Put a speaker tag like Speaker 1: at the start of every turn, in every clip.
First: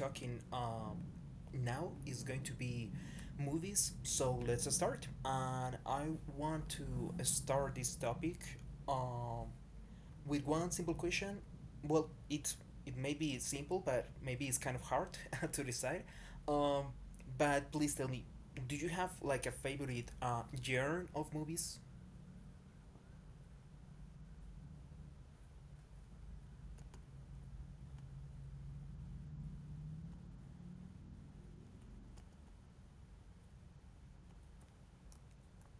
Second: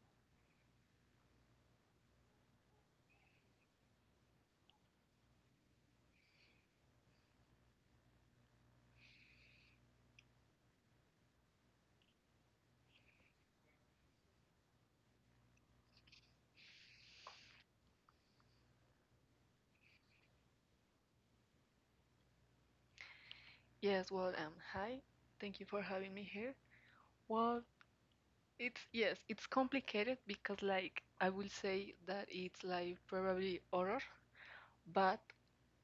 Speaker 1: talking now is going to be movies. So let's start. And I want to start this topic um, with one simple question. Well, it may be simple, but maybe it's kind of hard to decide. Um, but please tell me, do you have like a favorite genre of movies?
Speaker 2: Yes, well, hi. Thank you for having me here. Well, it's yes, it's complicated because like I will say that it's like probably horror, but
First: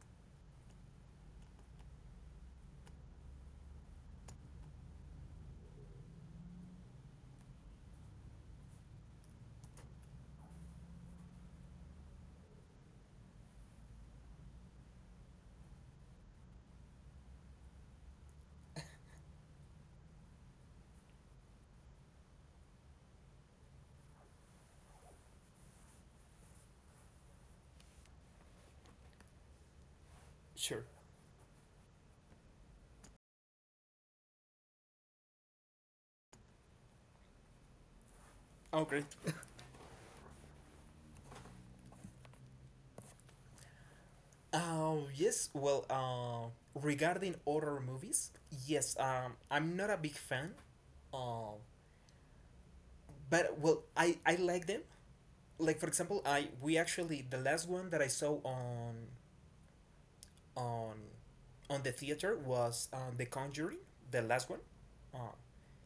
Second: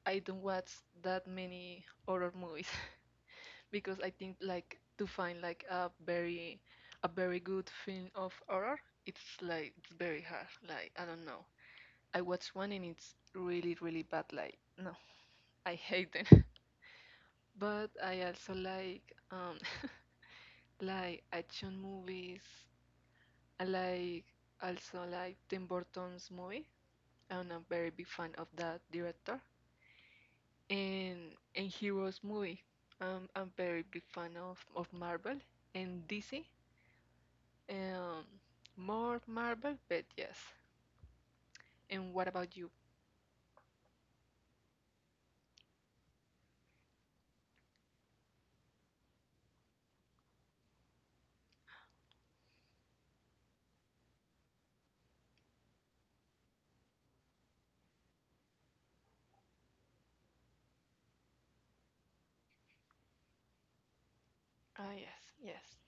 Speaker 2: I don't watch that many horror movies because I think like to find like a very good film of horror, it's like it's very hard. Like I don't know. I watched one and it's really really bad. Like no, I hate them. But I also like like action movies. I like also like Tim Burton's movie. I'm a very big fan of that director.
Speaker 1: Sure.
Speaker 2: And Heroes movie. I'm very big fan of Marvel and DC. Um,
Speaker 1: Oh, great.
Speaker 2: more Marvel, but yes. And what about you?
Speaker 1: Yes, well, regarding horror movies, yes, I'm not a big fan. Um, but, well, I like them. Like, for example, I we actually, the last one that I saw on on on the theater was The Conjuring, the last one.
Speaker 2: Ah,
Speaker 1: Um,
Speaker 2: yes, yes.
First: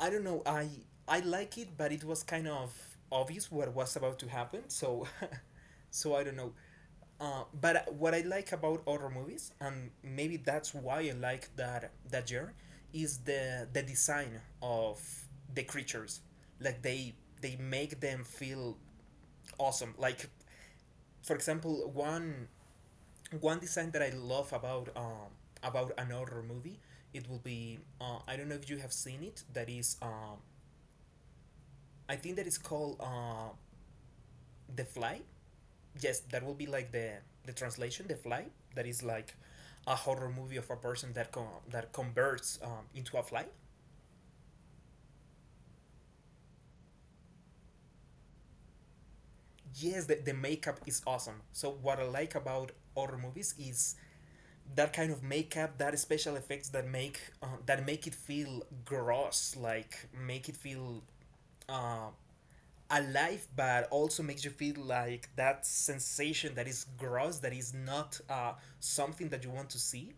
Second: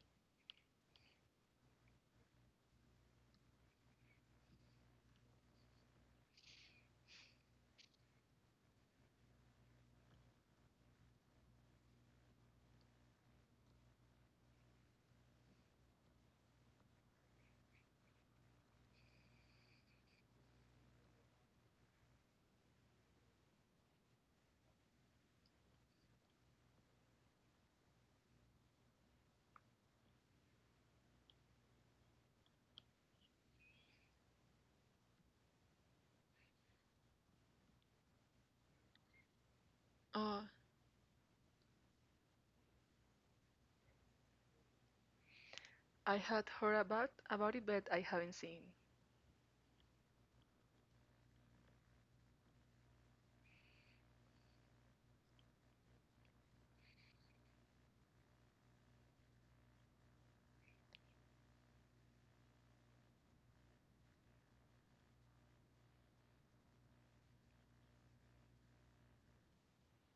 Speaker 1: I don't know, I like it, but it was kind of obvious what was about to happen, so I don't know. But what I like about horror movies, and maybe that's why I like that genre, is the design of the creatures. Like they make them feel awesome. Like for example, one design that I love about an horror movie, it will be I don't know if you have seen it. That is I think that is called the fly. Yes, that will be like the translation, the fly, that is like a horror
Speaker 2: Uh,
Speaker 1: movie of a person that com that converts into a fly.
Speaker 2: I had heard about it, but I haven't seen.
Speaker 1: Yes, the makeup is awesome. So what I like about horror movies is that kind of makeup, that special effects that make it feel gross, like make it feel um, alive, but also makes you feel like that sensation that is gross, that is not something that you want to see.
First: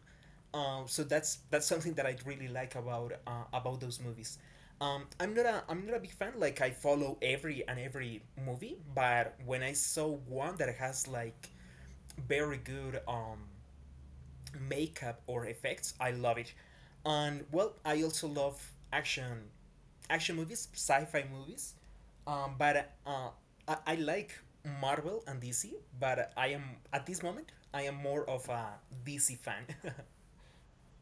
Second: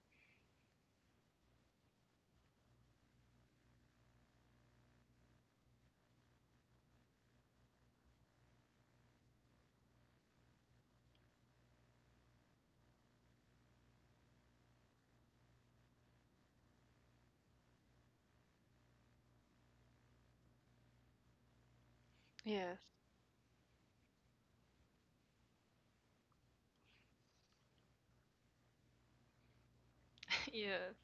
Speaker 1: So that's something that I really like about those movies. I'm not a big fan, like I follow every and every movie, but when I saw one that has like very good makeup or effects. I love it. And, well, I also love action, action movies, sci-fi movies.
Speaker 2: Yes,
Speaker 1: But I like Marvel and DC, but I am at this moment I am more of a DC fan.
Speaker 2: yes.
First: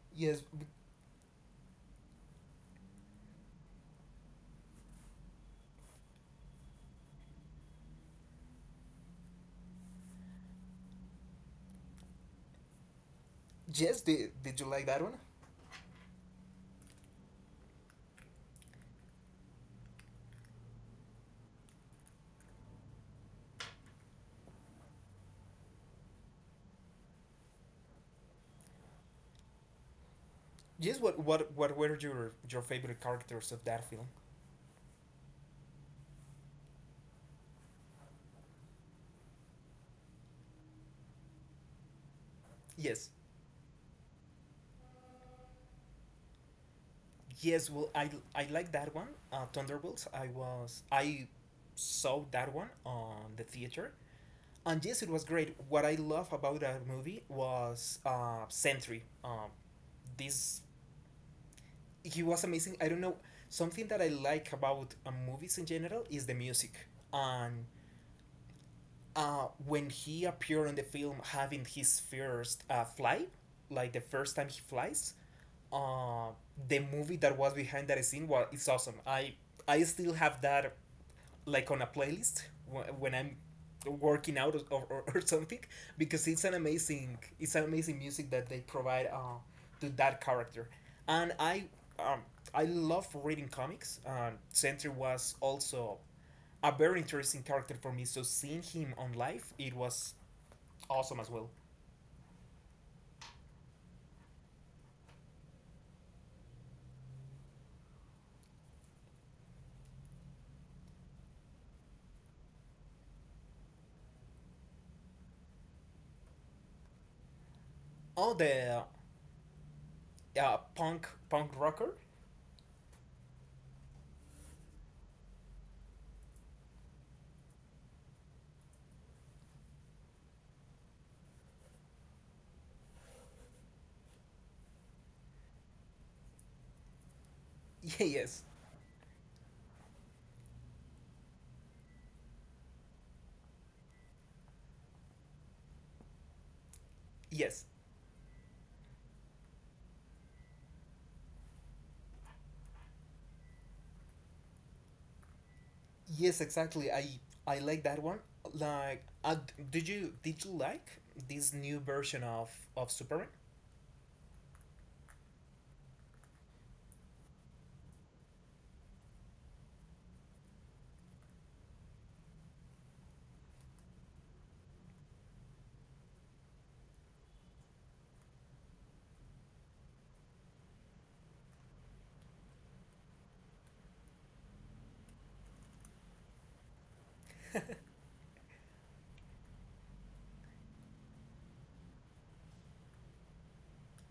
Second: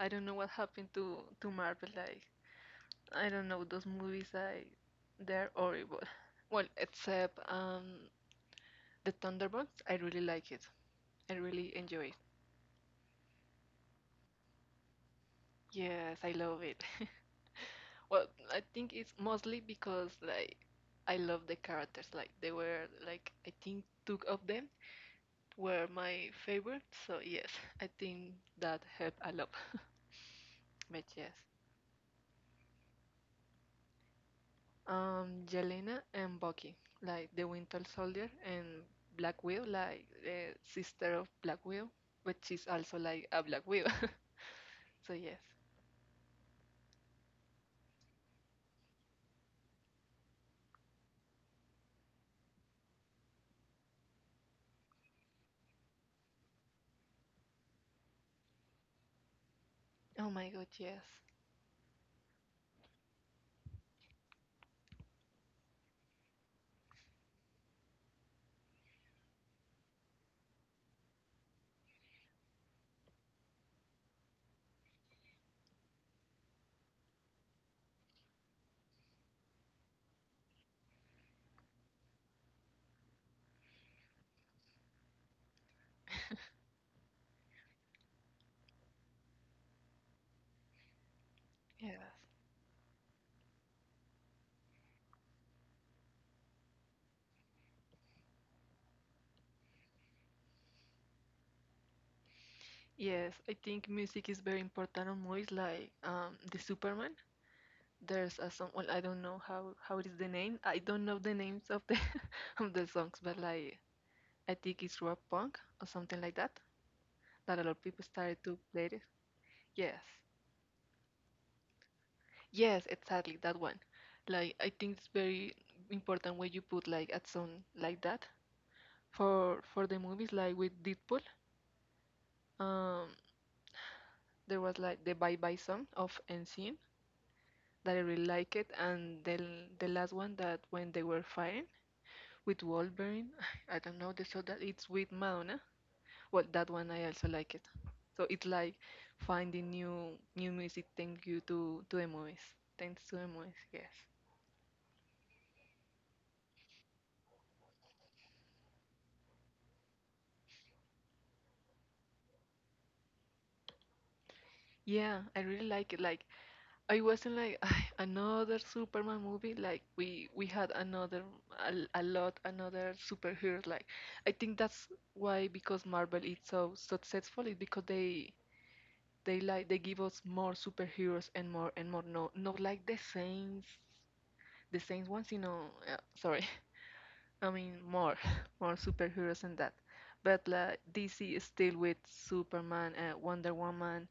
Speaker 2: I don't know
Speaker 1: Yes,
Speaker 2: what happened to Marvel. Like I don't know those movies. I they're horrible. Well, except the Thunderbolts. I really like it. I really enjoy it.
Speaker 1: yes. Did you like that one?
Speaker 2: Yes, I love it. Well, I think it's mostly because like I love the characters. Like they were like I think two of them were my favorite. So yes, I think that helped a lot.
Speaker 1: Yes.
Speaker 2: But
Speaker 1: What
Speaker 2: yes.
Speaker 1: what what were your favorite characters of that film?
Speaker 2: Yelena and Bucky, like the Winter Soldier, and Black Widow, like the sister of Black Widow, but she's also
Speaker 1: Yes.
Speaker 2: like a Black Widow. So yes.
Speaker 1: Yes. Well, I like that one. Thunderbolts. I saw that one on the theater, and yes, it was great. What I love about that movie was Sentry.
Speaker 2: Oh my
Speaker 1: This
Speaker 2: God, yes,
Speaker 1: He was amazing. I don't know, something that I like about movies in general is the music. And when he appeared in the film, having his first fly, like the first time he flies, uh, the movie that was behind that scene was it's awesome. I still have that like on a playlist, when I'm working out or something, because it's an amazing music that they provide to that character. And
Speaker 2: yes,
Speaker 1: um, I love reading comics. Sentry was also a very interesting character for me, so seeing him on live it was awesome as well.
Speaker 2: yes. I think music is very important on movies, like the Superman. There's a song. Well, I don't know how it is the name. I don't know the names of the of the songs, but like I think it's rock punk or something like that. That a lot of people started
Speaker 1: Oh,
Speaker 2: to play
Speaker 1: the
Speaker 2: it. Yes.
Speaker 1: punk rocker.
Speaker 2: Yes, exactly, that one. Like I think it's very important when you put like a song like that for the movies like with Deadpool. Um, there was like the Bye Bye song of Ensign that I
Speaker 1: Yeah,
Speaker 2: really
Speaker 1: yes,
Speaker 2: like it, and then the last one that when they were fighting with Wolverine, I don't know the song that it's with Madonna. Well, that one I also like it.
Speaker 1: yes.
Speaker 2: So it's like finding new music. Thank you to the movies. Thanks to the movies. Yes.
Speaker 1: Yes, exactly. I like that one. Like, did you like this new version of Superman
Speaker 2: Yeah, I really like it. Like I wasn't like "Ay, another Superman movie. Like we had another a lot another superheroes. Like I think that's why because Marvel is so successful is because they like they give us more superheroes and more and more. No, not like the same ones. Sorry. I mean more more superheroes and that. But like DC is still with Superman, Wonder Woman,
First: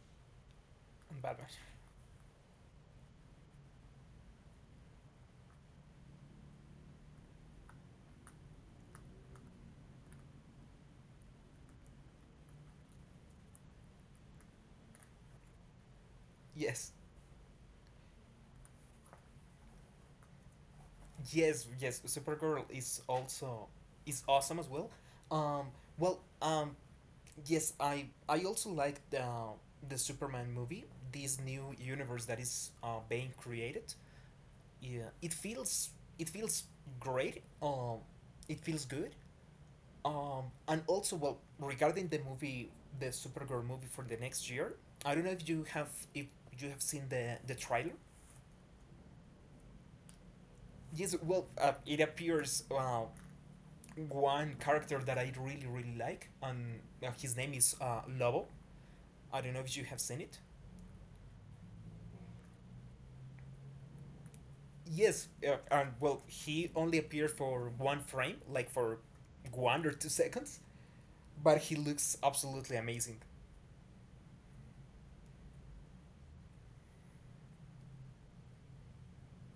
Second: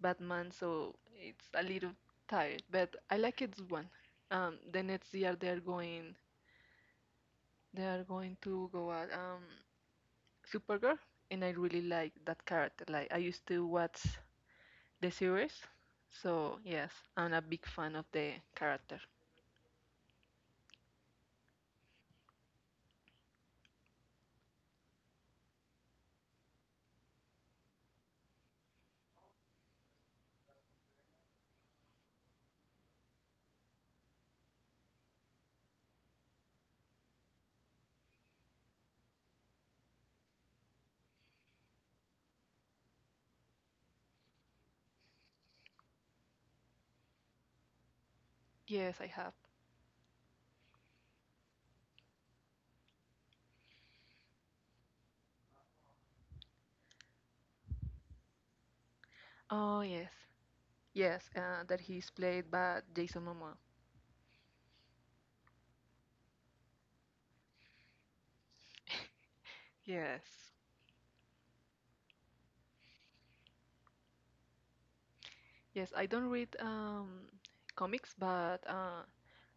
Speaker 2: Batman, so
Speaker 1: and
Speaker 2: it's
Speaker 1: Batman?
Speaker 2: a little tired, but I like it one. The next year they are going to go at Supergirl, and I really like that character. Like I used to watch the series, so
Speaker 1: Yes,
Speaker 2: yes, I'm a big fan of the character.
Speaker 1: yes, yes. Supergirl is also, is awesome as well. Um, well, um, yes, I also like the Superman movie. This new universe that is being created. Yeah, it feels great. It feels good. And also, well, regarding the movie, the Supergirl movie for the next year, I don't know if you have seen the trailer.
Speaker 2: Yes, I have.
Speaker 1: Yes, well, it appears one character that I really really like, and his name is Lobo. I don't know if
Speaker 2: Oh
Speaker 1: you have
Speaker 2: yes,
Speaker 1: seen it.
Speaker 2: yes, that he's played by Jason Momoa.
Speaker 1: Yes, and, well, he only appeared for one frame, like for one or two
Speaker 2: Yes,
Speaker 1: seconds, but he looks absolutely amazing.
Speaker 2: yes, I don't read comics, but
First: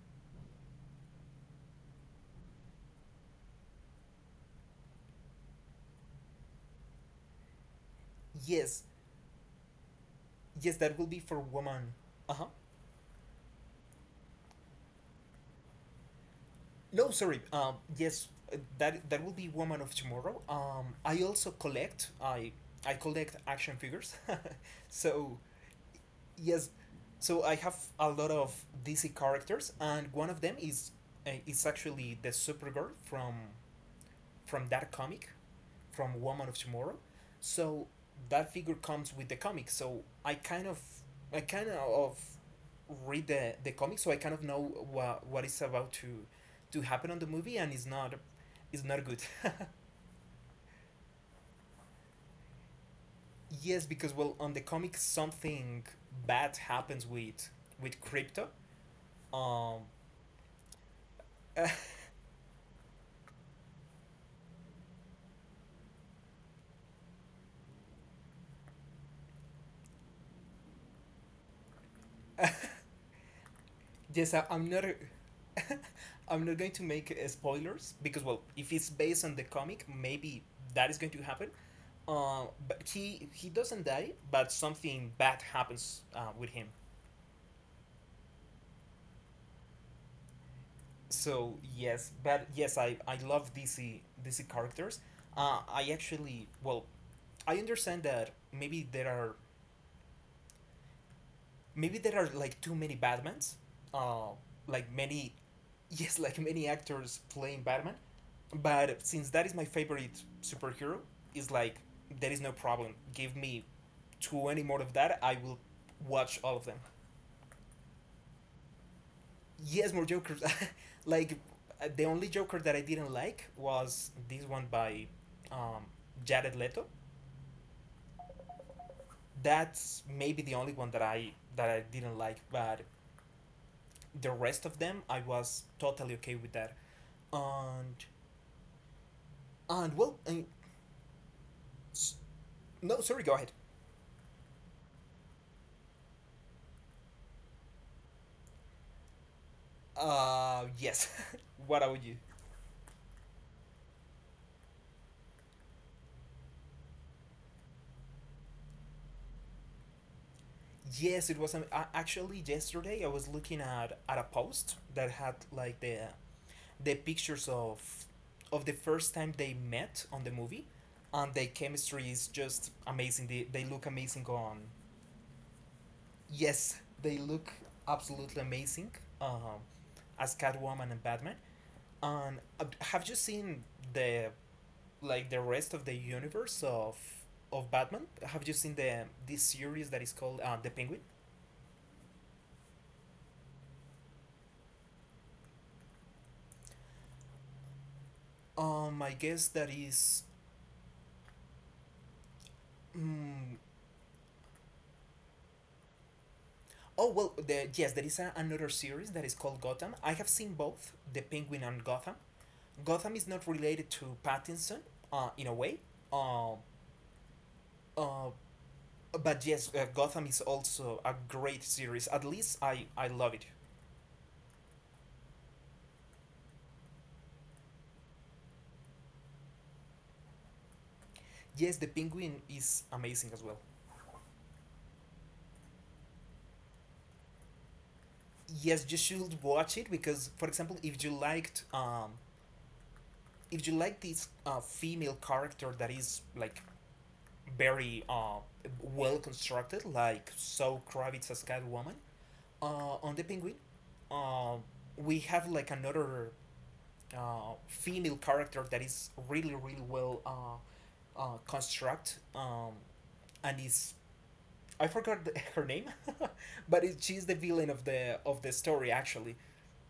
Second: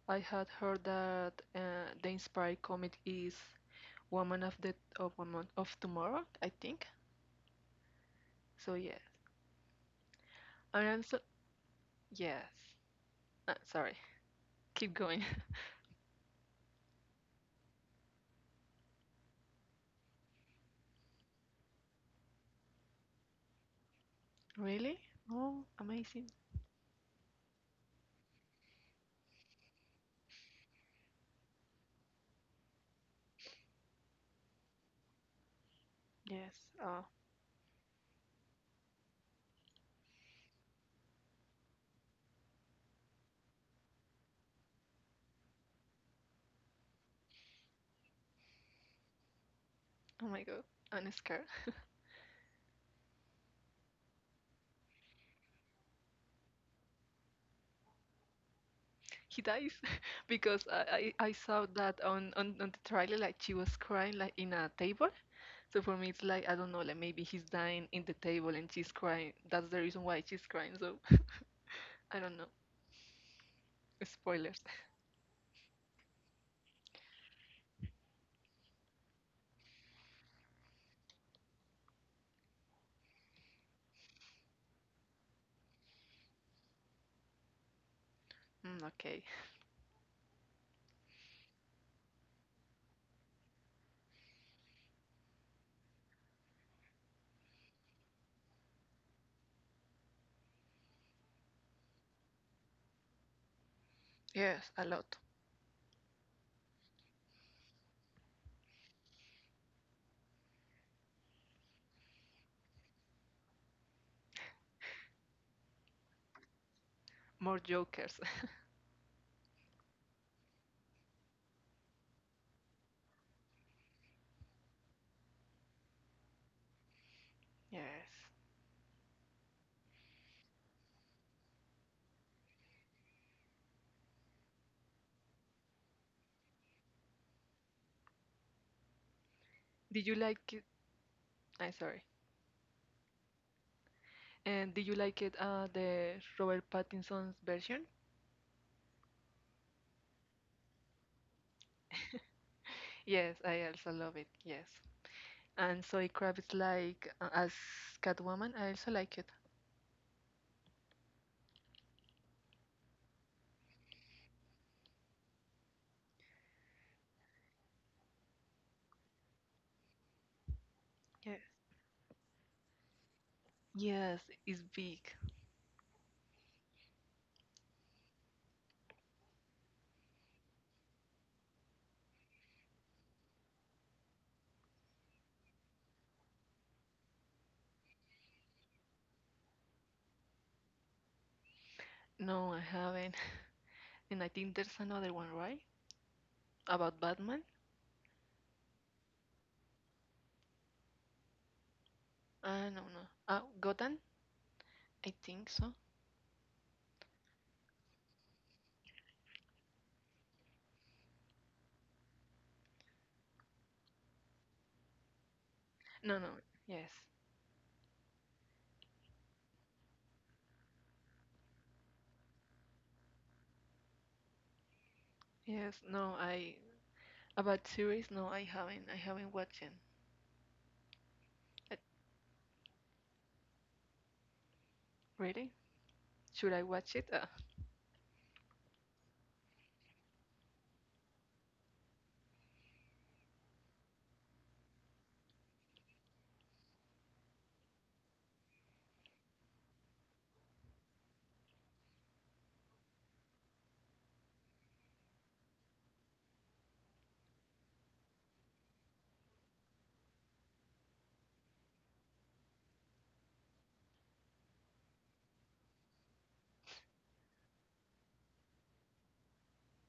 Speaker 2: I had heard that the inspired comic is Woman of Woman of Tomorrow, I think. So
Speaker 1: Yes,
Speaker 2: yeah,
Speaker 1: yes,
Speaker 2: and
Speaker 1: that will
Speaker 2: also
Speaker 1: be for woman. Uh
Speaker 2: yes.
Speaker 1: huh.
Speaker 2: Ah, sorry, keep going.
Speaker 1: No, sorry. Yes, that will be Woman of Tomorrow. I also collect. I collect action figures.
Speaker 2: Really?
Speaker 1: So
Speaker 2: Oh, amazing.
Speaker 1: yes, so I have a lot of DC characters, and one of them is actually the Supergirl from that comic, from Woman of
Speaker 2: Yes.
Speaker 1: Tomorrow.
Speaker 2: Oh,
Speaker 1: So that figure comes with the comic. So I kind of read the comic, so I kind of know what is about to happen on the movie, and it's not good.
Speaker 2: oh my God. I'm scared.
Speaker 1: Yes, because, well, on the comic something bad happens with crypto.
Speaker 2: He dies
Speaker 1: Um,
Speaker 2: because I saw that on the trailer like she was crying like in a table. So for me it's like I don't know like maybe he's dying in the table and she's crying. That's the reason why she's crying. So I don't know.
Speaker 1: yes, I,
Speaker 2: Spoilers.
Speaker 1: I'm not. I'm not going to make spoilers, because, well, if it's based on the comic, maybe that is going to happen. uh, but he doesn't die, but something bad happens with him.
Speaker 2: Mm, okay.
Speaker 1: So yes, but yes, I love DC characters. I actually, well, I understand that maybe there are like too many Batmans, uh,
Speaker 2: Yes, a
Speaker 1: like
Speaker 2: lot.
Speaker 1: many, yes, like many actors playing Batman. But since that is my favorite superhero, is like there is no problem. Give me 20 more of that, I will watch all of them.
Speaker 2: More jokers.
Speaker 1: Yes, more Jokers. Like the only Joker that I didn't like was this one by um, Jared Leto.
Speaker 2: Yes.
Speaker 1: That's maybe the only one that I didn't like, but the rest of them I was totally okay with that. And and,
Speaker 2: Did you
Speaker 1: well,
Speaker 2: like I'm sorry.
Speaker 1: s- no, sorry, go ahead.
Speaker 2: And did you like it, the Robert Pattinson's version?
Speaker 1: Yes. What about you?
Speaker 2: Yes, I also love it. Yes. And Zoe Kravitz, like as Catwoman, I also like it.
Speaker 1: Yes, it was. Actually, yesterday I was looking at a post that had like the pictures of the first time they met on the movie, and
Speaker 2: Yes.
Speaker 1: their chemistry is just amazing. They look
Speaker 2: Yes,
Speaker 1: amazing on.
Speaker 2: it's big.
Speaker 1: Yes, they look absolutely amazing, um, as Catwoman and Batman. And have you seen the like the rest of the universe of Batman? Have you seen the this series that is called The Penguin?
Speaker 2: No, I haven't. And I think there's another one, right? About Batman?
Speaker 1: I guess that is.
Speaker 2: No, no.
Speaker 1: mm,
Speaker 2: Gotham? I think so.
Speaker 1: Oh, well, yes, there is another series that is called Gotham. I have seen both the Penguin and Gotham. Gotham is not related to Pattinson, in a way.
Speaker 2: No, no.
Speaker 1: Uh,
Speaker 2: Yes.
Speaker 1: uh, but yes, Gotham is also a great series. At least I love it.
Speaker 2: Yes, no, I. About series? No, I haven't. I haven't watched it. Uh,
Speaker 1: Yes, the Penguin is amazing as well.
Speaker 2: Really? Should I watch it? Uh,
Speaker 1: Yes, you should watch it because, for example, if you like this female character that is like very well constructed, like So Kravitz as Catwoman, uh, on the penguin, uh, we have like another female character that is really really well construct, and is, I forgot her name, but she's the villain of the story, actually,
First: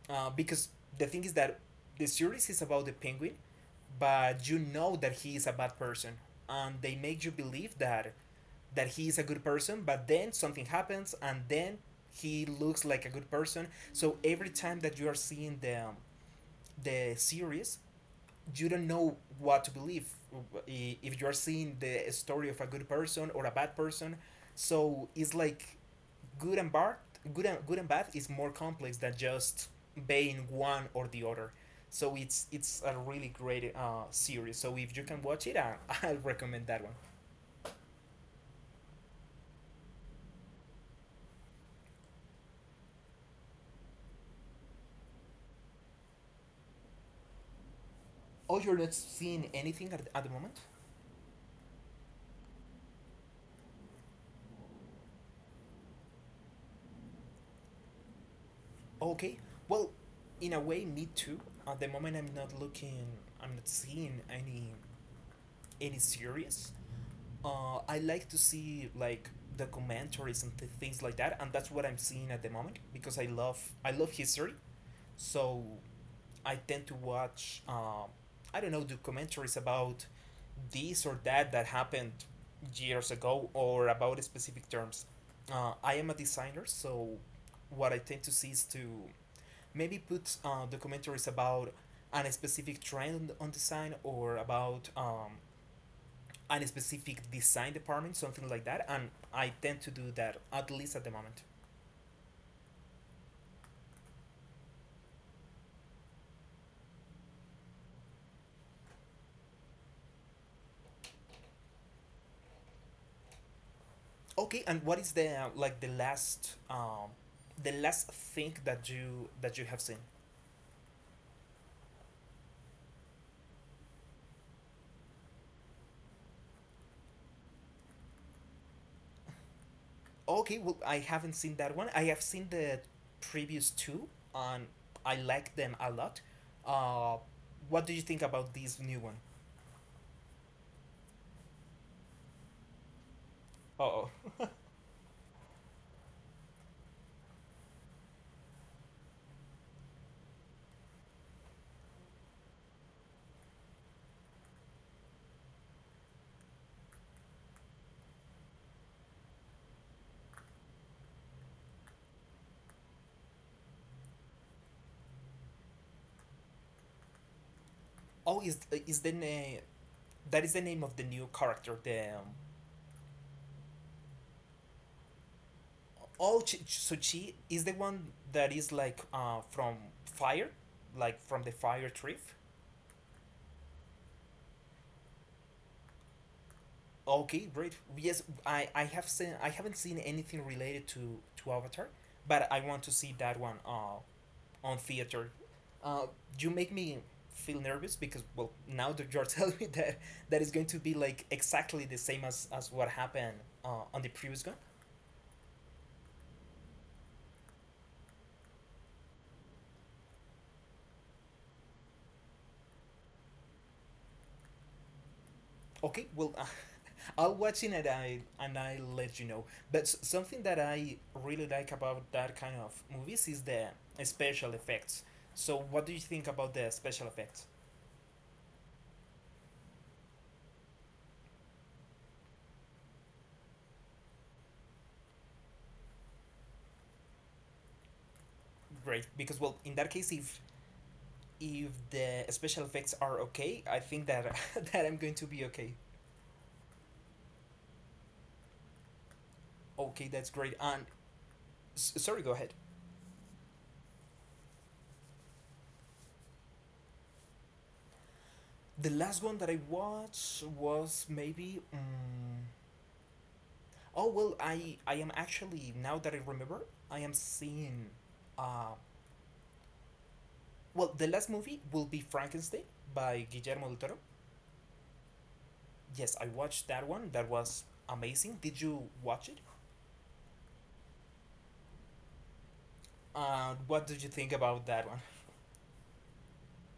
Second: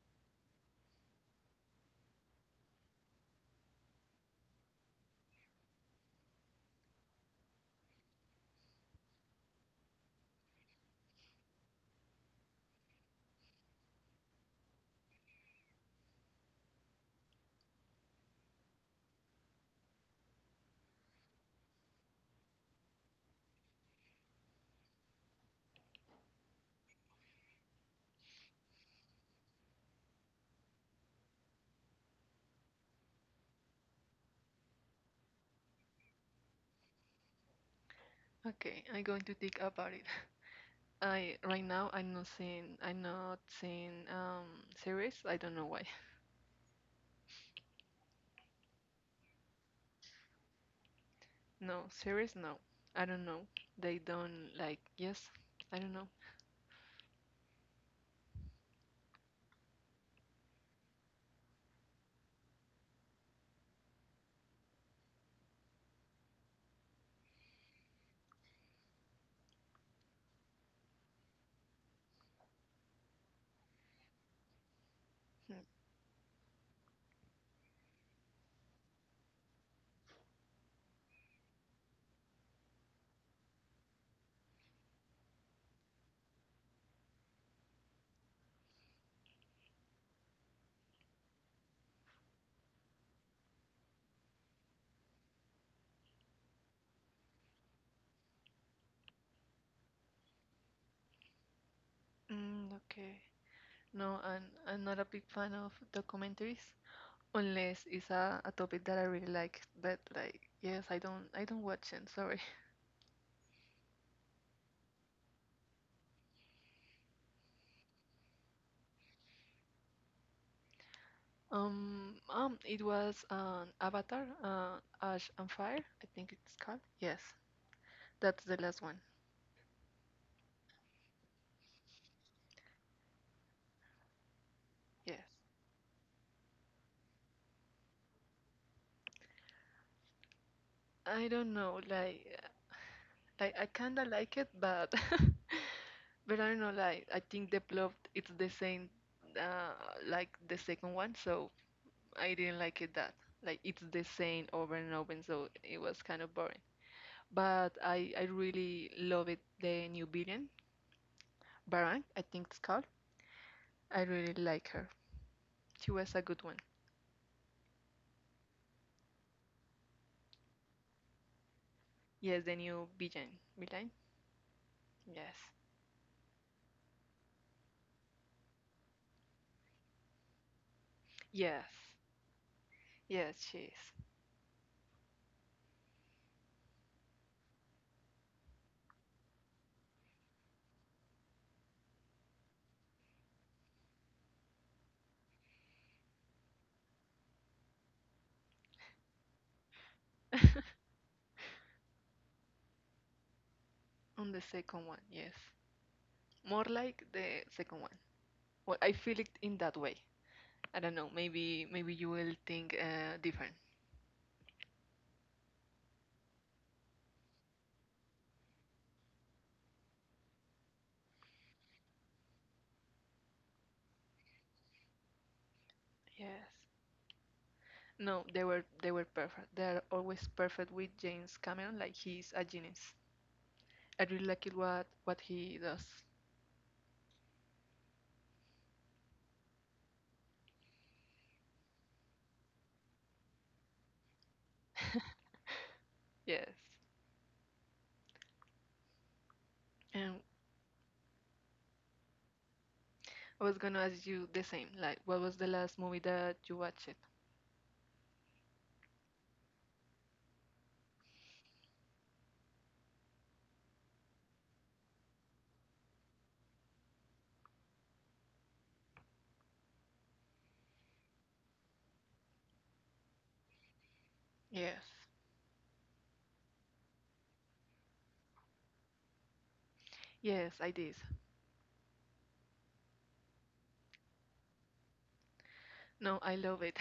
Speaker 1: because the thing is that the series is about the penguin, but you know that he is a bad person, and they make you believe that he is a good person, but then something happens, and then he looks like a good person. So every time that you are seeing the series, you don't know what to believe, if you're seeing the story of a good person or a bad person. So it's like good and bad, good and bad is more complex than just being one or the other. So it's a really great series. So if you can watch it, I'll recommend that one.
Speaker 2: okay, I'm going to think about it. I right now I'm not seeing series. I don't know why.
Speaker 1: Oh, oh, you're not seeing anything at the moment?
Speaker 2: No, series no. I don't know. They don't like yes. I don't know.
Speaker 1: Okay, well, in a way, me too. At the moment I'm not seeing any series. I like to see like the commentaries and things like that, and that's what I'm seeing at the moment, because I love history, so I tend to watch I don't know, documentaries about this or that that happened years ago or about specific terms. I am a designer, so what I tend to see is to maybe put documentaries about an specific trend on design or about a specific design department, something like that, and I tend to do that at least at the moment.
Speaker 2: Mm, okay. No, I'm not a big fan of documentaries unless it's a topic that I really like. But like yes, I don't watch them. Sorry.
Speaker 1: Okay, and what is the like the last thing that you have seen?
Speaker 2: It was an Avatar, Ash and Fire. I think it's called. Yes, that's the last one.
Speaker 1: Okay, well, I haven't seen that one. I have seen the previous two, and I
Speaker 2: Yes.
Speaker 1: like them a lot. Uh, what do you think about this new one?
Speaker 2: I don't know, like I kinda
Speaker 1: Oh,
Speaker 2: like it, but but I don't know. Like I think the plot it's the same uh, like the second one, so I didn't like it that. Like it's the same over and over, so it was kind of boring. But I really love it. The new villain, Baran, I think it's called. I really like her. She was a good one.
Speaker 1: oh, is the name, that is the name of the new character, the
Speaker 2: Yes, the new villain. Villain? Yes.
Speaker 1: Oh, so she is the one that is like from fire, like from the
Speaker 2: Yes.
Speaker 1: fire trip.
Speaker 2: Yes, she is.
Speaker 1: Okay, great. Yes, I have seen I haven't seen anything related to Avatar, but I want to see that one on theater. Uh, you make me feel nervous because well, now that you're telling me that that is going to be like exactly the same as what happened on the
Speaker 2: On the
Speaker 1: previous one.
Speaker 2: second one, yes. More like the second one. Well, I feel it in that way. I don't know. Maybe you will think different.
Speaker 1: Okay, well, I'll watch it and I let you know. But something that I really like about that kind of movies is the special effects. So, what do you think
Speaker 2: Yes.
Speaker 1: about the special effects?
Speaker 2: No, they were perfect. They are always perfect with James Cameron. Like he's a genius. I really like it what he does.
Speaker 1: Great, because well, in that case, if the special effects are okay, I think that that I'm going to be okay.
Speaker 2: Yes.
Speaker 1: Okay,
Speaker 2: And
Speaker 1: that's great. And sorry, go ahead.
Speaker 2: I was gonna ask you the same. Like, what was the last movie that you watched?
Speaker 1: The last one that I watched was maybe. Oh well, I am actually, now that I remember, I am seeing. Uh, well, the last movie will be Frankenstein by Guillermo del Toro.
Speaker 2: Yes.
Speaker 1: Yes, I watched that one. That was amazing. Did you watch it?
Speaker 2: Yes, I did.
Speaker 1: What did you think about that one?
Speaker 2: No, I love it.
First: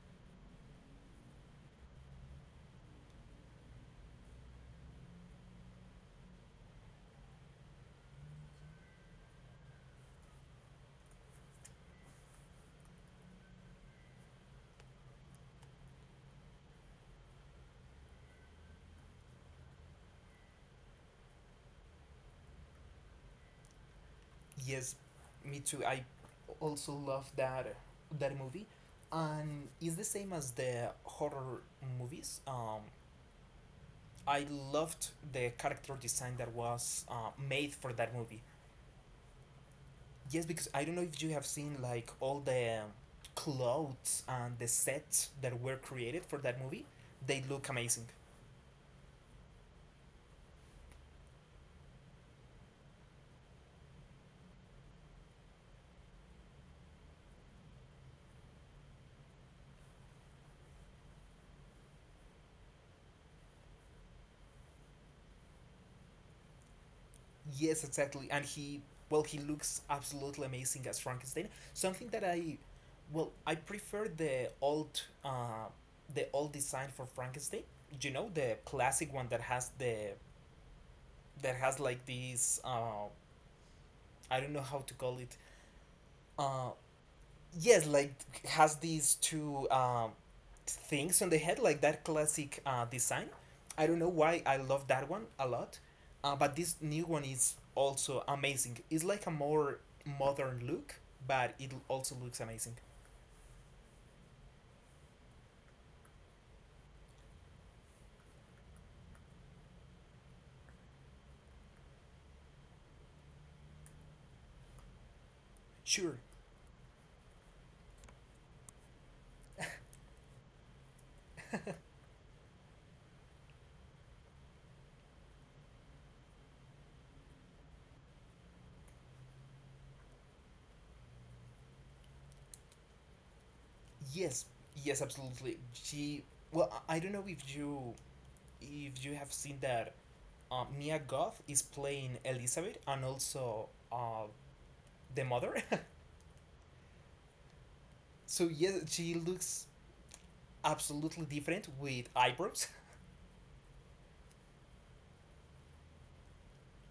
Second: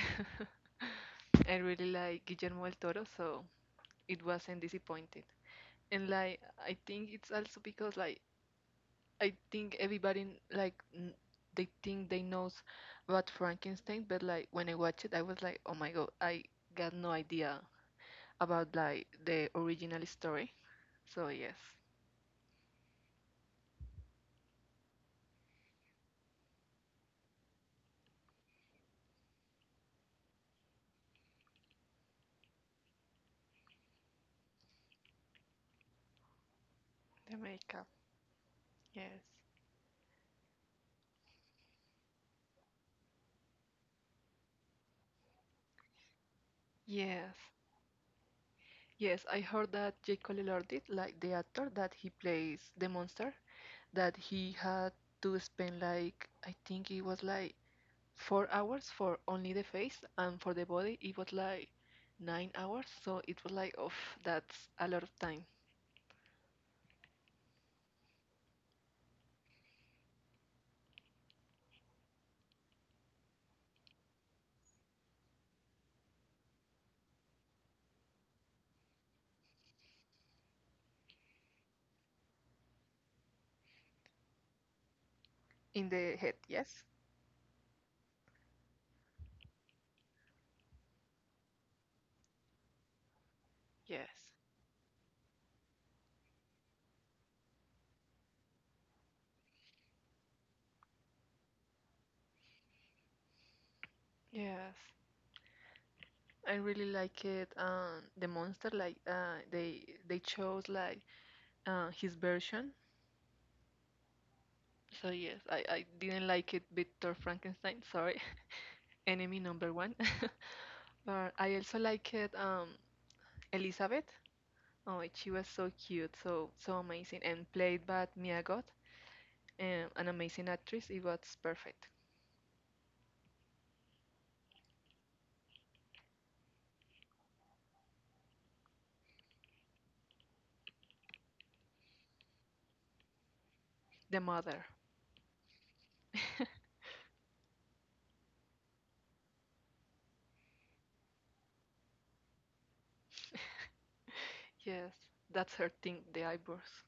Speaker 2: I really like Guillermo del Toro, so it wasn't disappointed. And like, I think it's also because like I think everybody they think they knows about Frankenstein, but like when I watched it, I was like, oh my god, I got no idea about like the original story. So yes,
Speaker 1: Yes, me too. I also love that movie, and it's the same as the horror movies. I loved the character design that was
Speaker 2: the
Speaker 1: made
Speaker 2: makeup,
Speaker 1: for that movie.
Speaker 2: yes.
Speaker 1: Yes, because I don't know if you have seen like all the clothes and the sets that were created for that movie.
Speaker 2: Yes,
Speaker 1: They look amazing.
Speaker 2: yes. I heard that Jake Lord like the actor that he plays the monster, that he had to spend like I think it was like 4 hours for only the face, and for the body it was like 9 hours. So it was like, oh, that's a lot of time.
Speaker 1: Yes, exactly. And he, well, he looks absolutely amazing as Frankenstein. Something that I, well, I prefer the old design for Frankenstein. You know, the classic one that has the that has like these. I don't know how to call it.
Speaker 2: In the head,
Speaker 1: Uh,
Speaker 2: yes?
Speaker 1: yes, like has these two things on the head, like that classic design. I don't know
Speaker 2: Yes,
Speaker 1: why I love that one a lot, but this new one is also amazing. It's like a more modern look, but it also looks amazing.
Speaker 2: yes. I really like it. The monster, like, they chose like his version. So yes, I
Speaker 1: Sure.
Speaker 2: didn't like it Victor Frankenstein. Sorry, enemy number one. But I also like it. Elizabeth. Oh, she was so cute, so amazing, and played by Mia Goth. An amazing actress. It was perfect.
Speaker 1: Yes. Yes, absolutely. She. Well, I don't know if you have seen that Mia Goth is playing Elizabeth and also
Speaker 2: The mother.
Speaker 1: the mother. So yes, she looks absolutely different with eyebrows.
Speaker 2: Yes, that's her thing, the eyebrows.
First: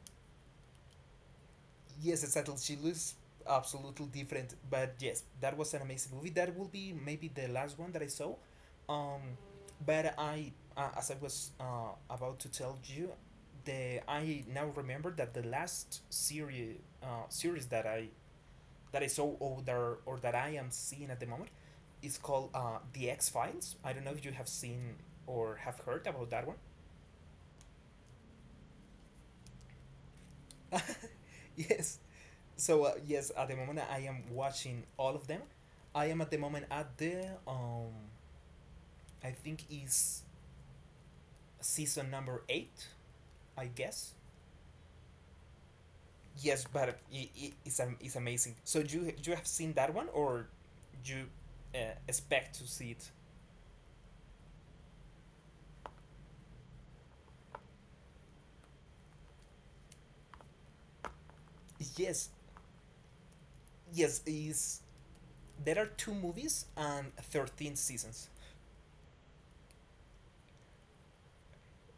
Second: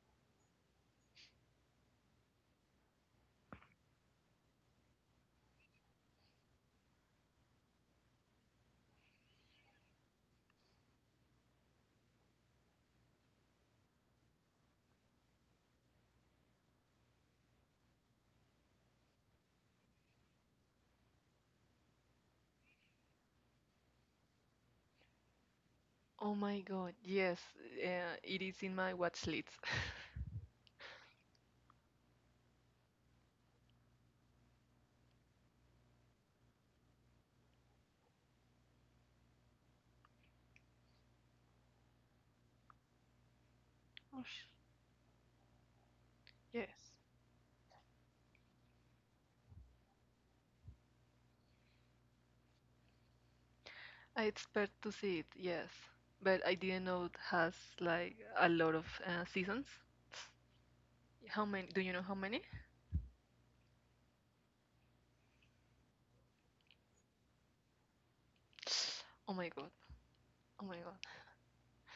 Speaker 1: Yes, exactly. She looks absolutely different. But yes, that was an amazing movie. That will be maybe the last one that I saw. Um, but I, as I was about to tell you, the I now remember that the last series that I saw, or that I am seeing at the moment is called The X Files. I don't know if you have seen or have heard about
Speaker 2: Oh
Speaker 1: that one.
Speaker 2: my god, yes, it is in my watch list.
Speaker 1: Yes, so yes, at the moment I am watching all of them. I am at the moment at the I think is season number 8, I guess.
Speaker 2: Ush,
Speaker 1: Yes,
Speaker 2: yes.
Speaker 1: but it's amazing. So you have seen that one or you uh, expect to see it?
Speaker 2: I expect to see it, yes. But I didn't know it has like a lot of seasons. How many? Do you know how
Speaker 1: Yes,
Speaker 2: many?
Speaker 1: yes. Is there are 2 movies and 13 seasons.
Speaker 2: Oh my god. Oh my god.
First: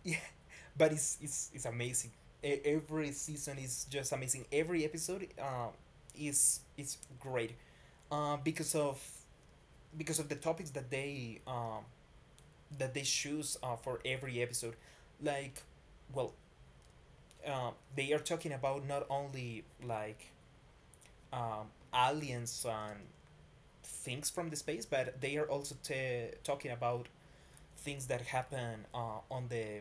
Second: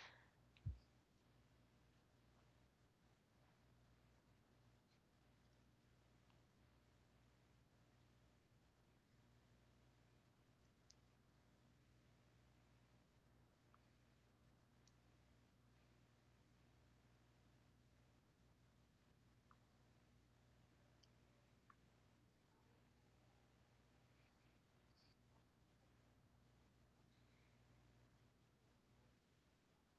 Speaker 1: Yeah, but it's amazing. Every season is just amazing. Every episode is great. uh, because of because of the topics that they choose for every episode, like, well, they are talking about not only like um, aliens and things from the space, but they are also talking about things that happen on the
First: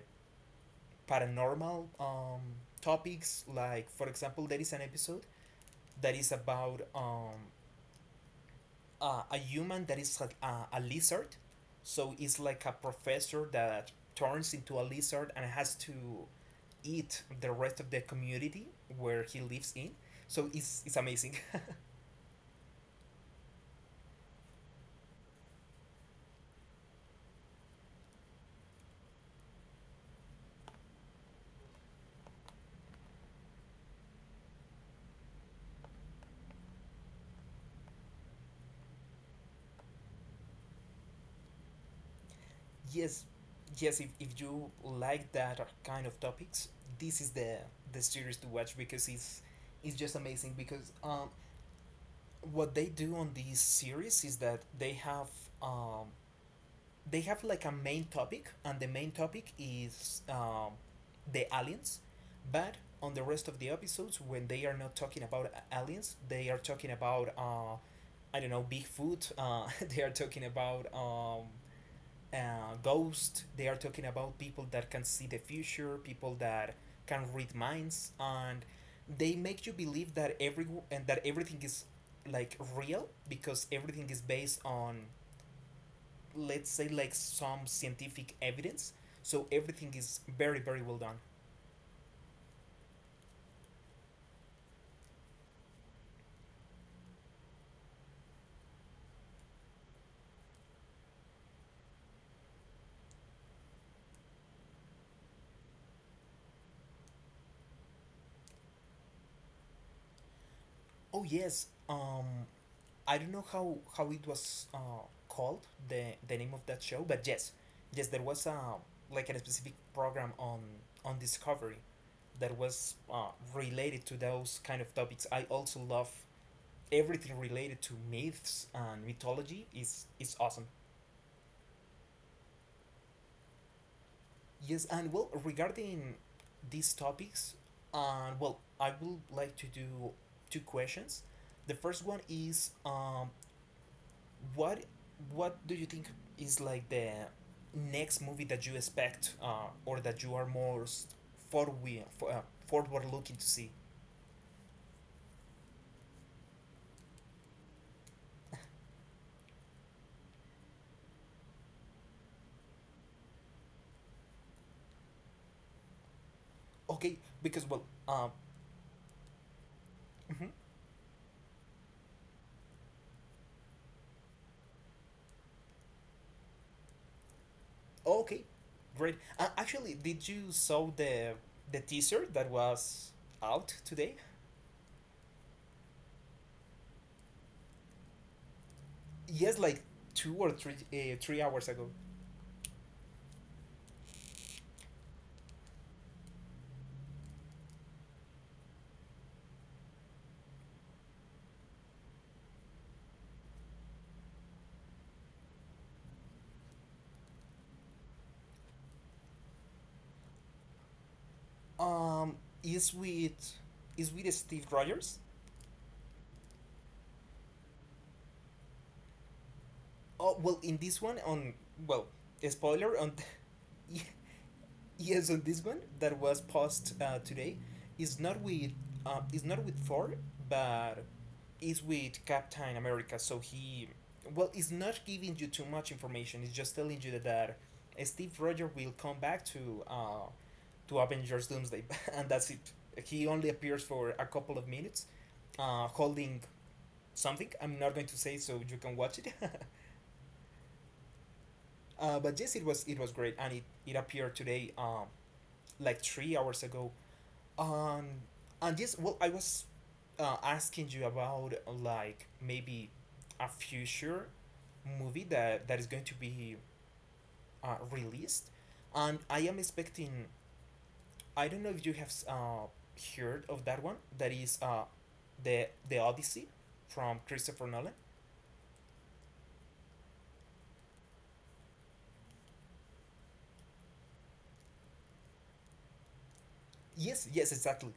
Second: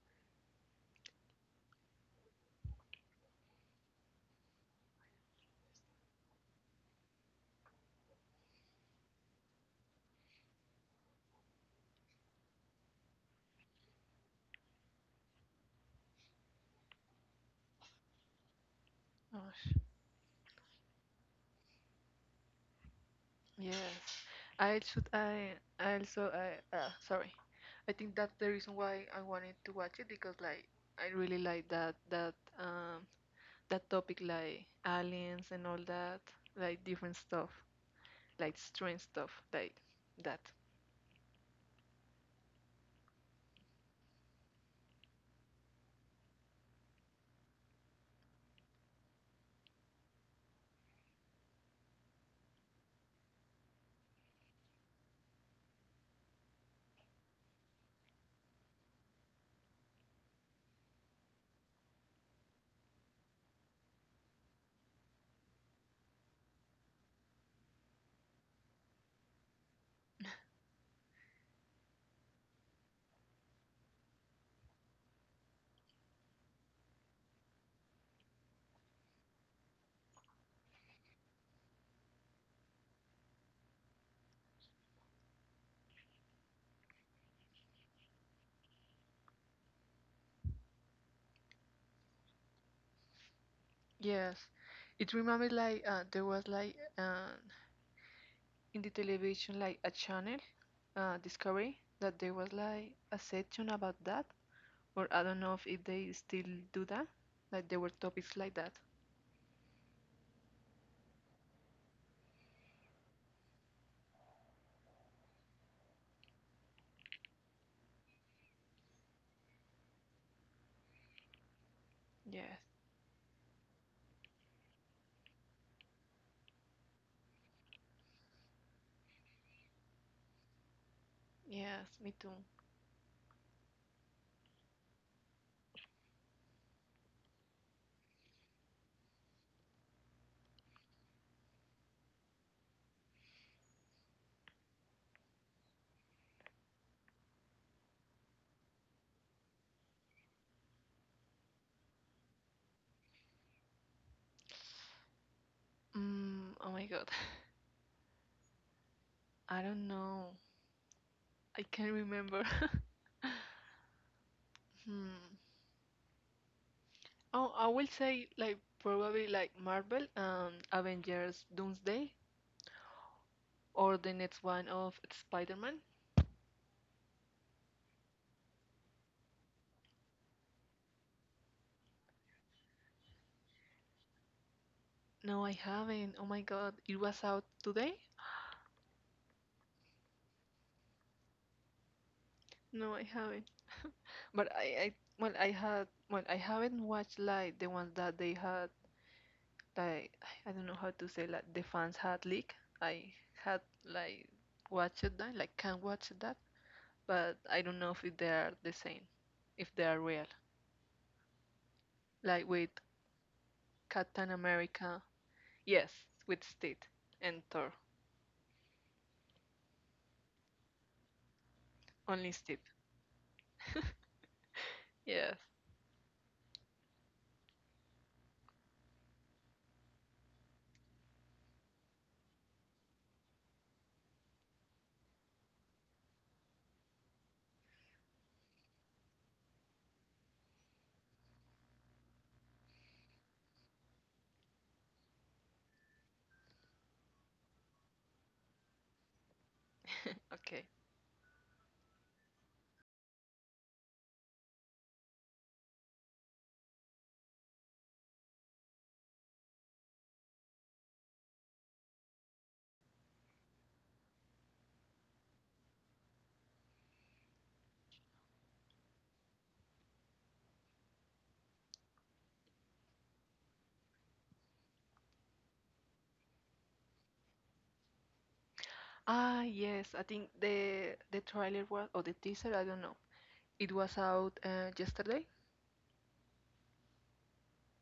Speaker 1: paranormal topics, like for example there is an episode that is about a human that is a lizard. So it's like a professor that turns into a lizard and has to eat the rest of the community where he lives
Speaker 2: Ush.
Speaker 1: in. So it's amazing.
Speaker 2: Yes, I should. I also. I sorry. I think that's the reason why I wanted to watch it because like I really like that topic like aliens and all that, like different stuff, like strange stuff like that.
Speaker 1: Yes, yes. If you like that kind of topics, this is the series to watch, because it's just amazing because what they do on this series is that um, they have like a main topic, and the main topic is the aliens. But on the rest of the episodes, when they are not talking about aliens, they are talking about I don't know, Bigfoot. They are talking about ghosts. They are talking about people that can see the future, people that can read minds, and they make you believe that every and that everything is like real, because everything is based on, let's say, like some scientific evidence, so everything is very, very well done.
Speaker 2: Yes, it reminded like there was like in the television like a channel Discovery that there was like a section about that, or I don't know if they still do that, like there were topics like that.
Speaker 1: Oh yes, I don't know how it was called, the name of that show, but yes, yes, there was a like a specific program on Discovery that
Speaker 2: Yes,
Speaker 1: was related to those kind of topics. I also love everything related to myths and mythology. Is awesome.
Speaker 2: yes, me too.
Speaker 1: Yes, and well, regarding these topics, and well, I would like to do two questions. The first one is, what what do you think is like the next movie that you expect or that you are most forward uh, forward looking to see?
Speaker 2: Mm, oh my god. I don't know. I can't remember. Hmm.
Speaker 1: Okay,
Speaker 2: Oh,
Speaker 1: because
Speaker 2: I
Speaker 1: well,
Speaker 2: will say like probably like Marvel,
Speaker 1: mhm,
Speaker 2: Avengers Doomsday or the next one of Spider-Man.
Speaker 1: okay, great. Actually, did you saw the teaser that was out today?
Speaker 2: No, I haven't. Oh my god, it was out today?
Speaker 1: Yes, like two or three 3 hours ago.
Speaker 2: No, I haven't. But I well, I had well, I haven't watched like the ones that they had like I don't know how to say like the fans had leak. I had like watched that, like can watch that, but I don't know if they are the same, if they are real.
Speaker 1: Um,
Speaker 2: Like with
Speaker 1: is with is with
Speaker 2: Captain
Speaker 1: Steve Rogers.
Speaker 2: America, yes, with Steve and Thor,
Speaker 1: Oh well, in this one on, well,
Speaker 2: only Steve.
Speaker 1: spoiler on. Yes, on
Speaker 2: Yes,
Speaker 1: this one that was posted today, is not with is not with Thor, but is with Captain America. So he, well, it's not giving you too much information. It's just telling you that, that Steve Rogers will come back to Avengers Doomsday, and that's it. He only appears for a couple of minutes, holding something. I'm not going to say, so you can watch it.
Speaker 2: okay.
Speaker 1: But yes, it was great, and it appeared today, like 3 hours ago. Um, and yes, well, I was asking you about like maybe a future movie that that is going to be released, and I am expecting, I don't know if you have heard of that one. That is the Odyssey from Christopher Nolan.
Speaker 2: Ah, yes, I think the trailer was or the teaser, I don't know. It was out yesterday.
Speaker 1: Yes, yes, exactly.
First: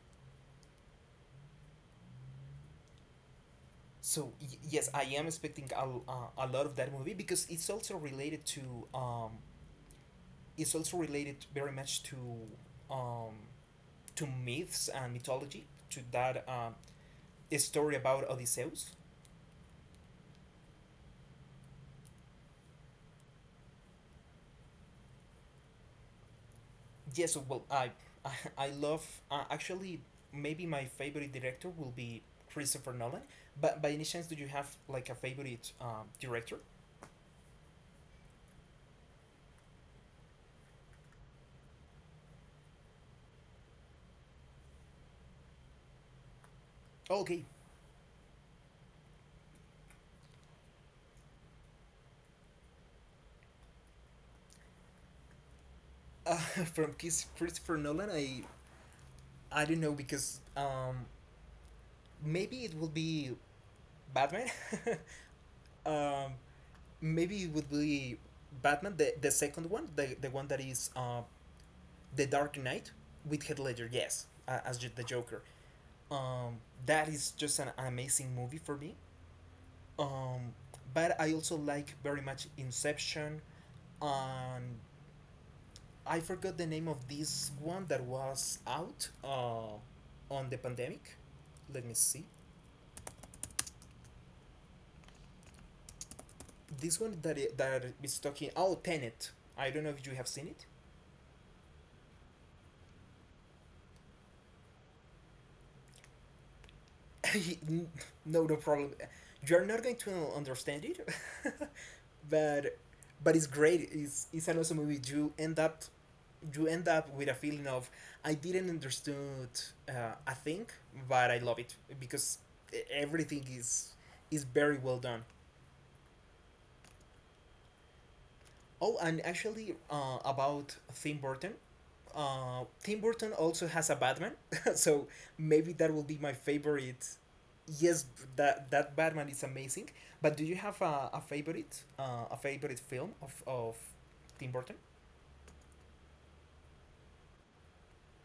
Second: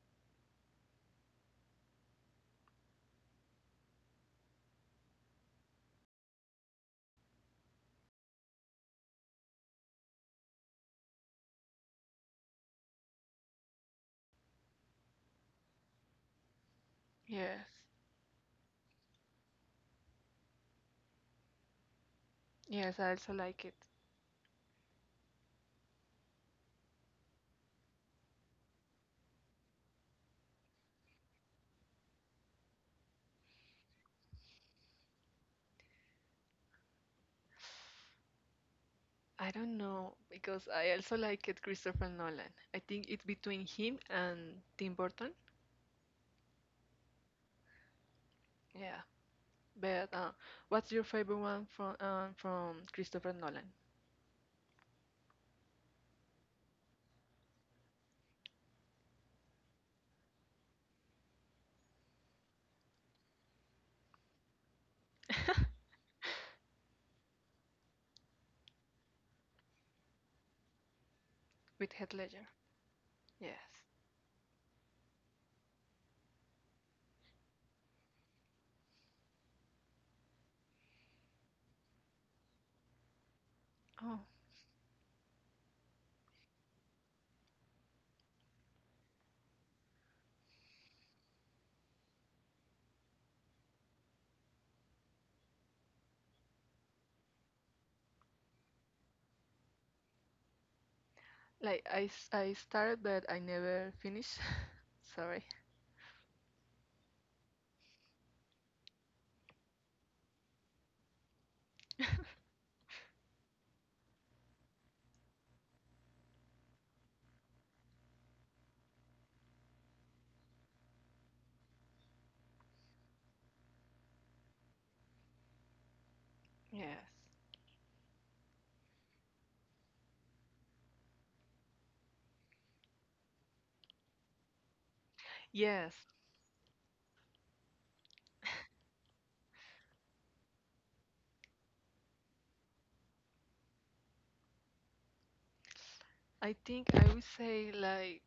Speaker 1: So yes, I am expecting a lot of that movie, because it's also related to um, it's also related very much um, to myths and mythology, to that
Speaker 2: Yes,
Speaker 1: story about Odysseus.
Speaker 2: yes, I also like it.
Speaker 1: Yes, well, I I love, actually, maybe my favorite director will be Christopher Nolan. But by any chance, do you have like a favorite director?
Speaker 2: I don't know because I also like it Christopher Nolan. I think it's between him and Tim Burton.
Speaker 1: Okay,
Speaker 2: Yeah, but what's your favorite one from from Christopher Nolan?
Speaker 1: uh, from Kiss Christopher Nolan, I don't know because maybe it will be Batman. um, maybe it would be Batman, the second one, the one that is
Speaker 2: With Heath
Speaker 1: The
Speaker 2: Ledger?
Speaker 1: Dark Knight with
Speaker 2: Yes.
Speaker 1: Heath Ledger. Yes, as the Joker. Um, that is just an amazing movie for me. Um, but I also like very much Inception.
Speaker 2: Oh,
Speaker 1: And I forgot the name of this one that was out on the pandemic. Let me see. This one that that is talking. Oh, Tenet. I don't know if you have seen it.
Speaker 2: like I started but I never finished. Sorry.
Speaker 1: No, no problem. You're not going to understand it, but but it's great. It's an awesome movie. You end up, you end up with a feeling of I didn't understand uh, a thing, but I love it because everything is very well done.
Speaker 2: Yes.
Speaker 1: Oh, and actually, about Tim Burton, Tim Burton also has a Batman, so maybe that will
Speaker 2: Yes.
Speaker 1: be my favorite. Yes, that that Batman is amazing. But do you have a favorite film of Tim Burton?
Speaker 2: I think I would say like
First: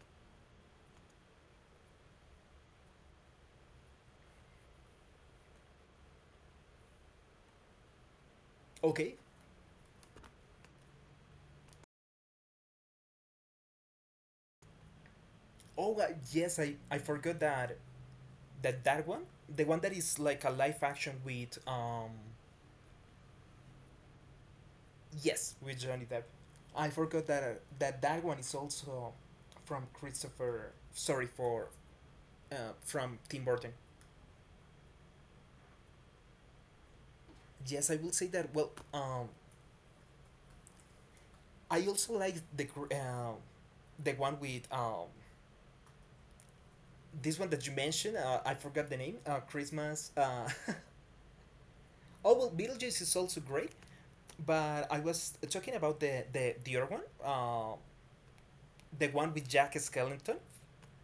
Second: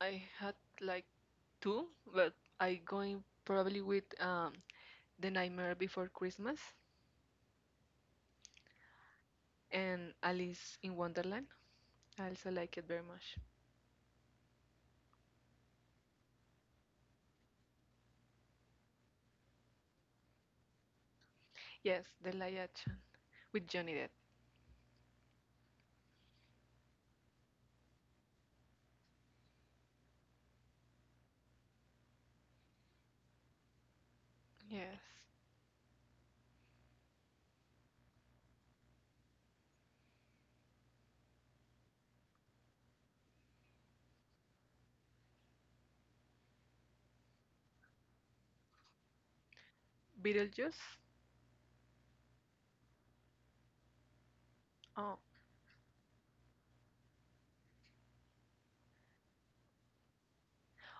Speaker 2: I had like two, but I going probably with The Nightmare Before Christmas.
Speaker 1: Okay.
Speaker 2: And Alice in Wonderland. I also like it very much.
Speaker 1: Oh yes, I forgot that that one, the one that is like a live action with
Speaker 2: Yes, the live action with Johnny Depp.
Speaker 1: Yes, with Johnny Depp. I forgot that that that one is also from Christopher. Sorry for from Tim Burton.
Speaker 2: Yes.
Speaker 1: Yes, I will say that. Well, I also like the the one with this one that you mentioned. I forgot the name. Christmas.
Speaker 2: Beetlejuice.
Speaker 1: Oh well, Beetlejuice is also great. But I
Speaker 2: Oh,
Speaker 1: was talking about the the other one. The one with Jack Skellington.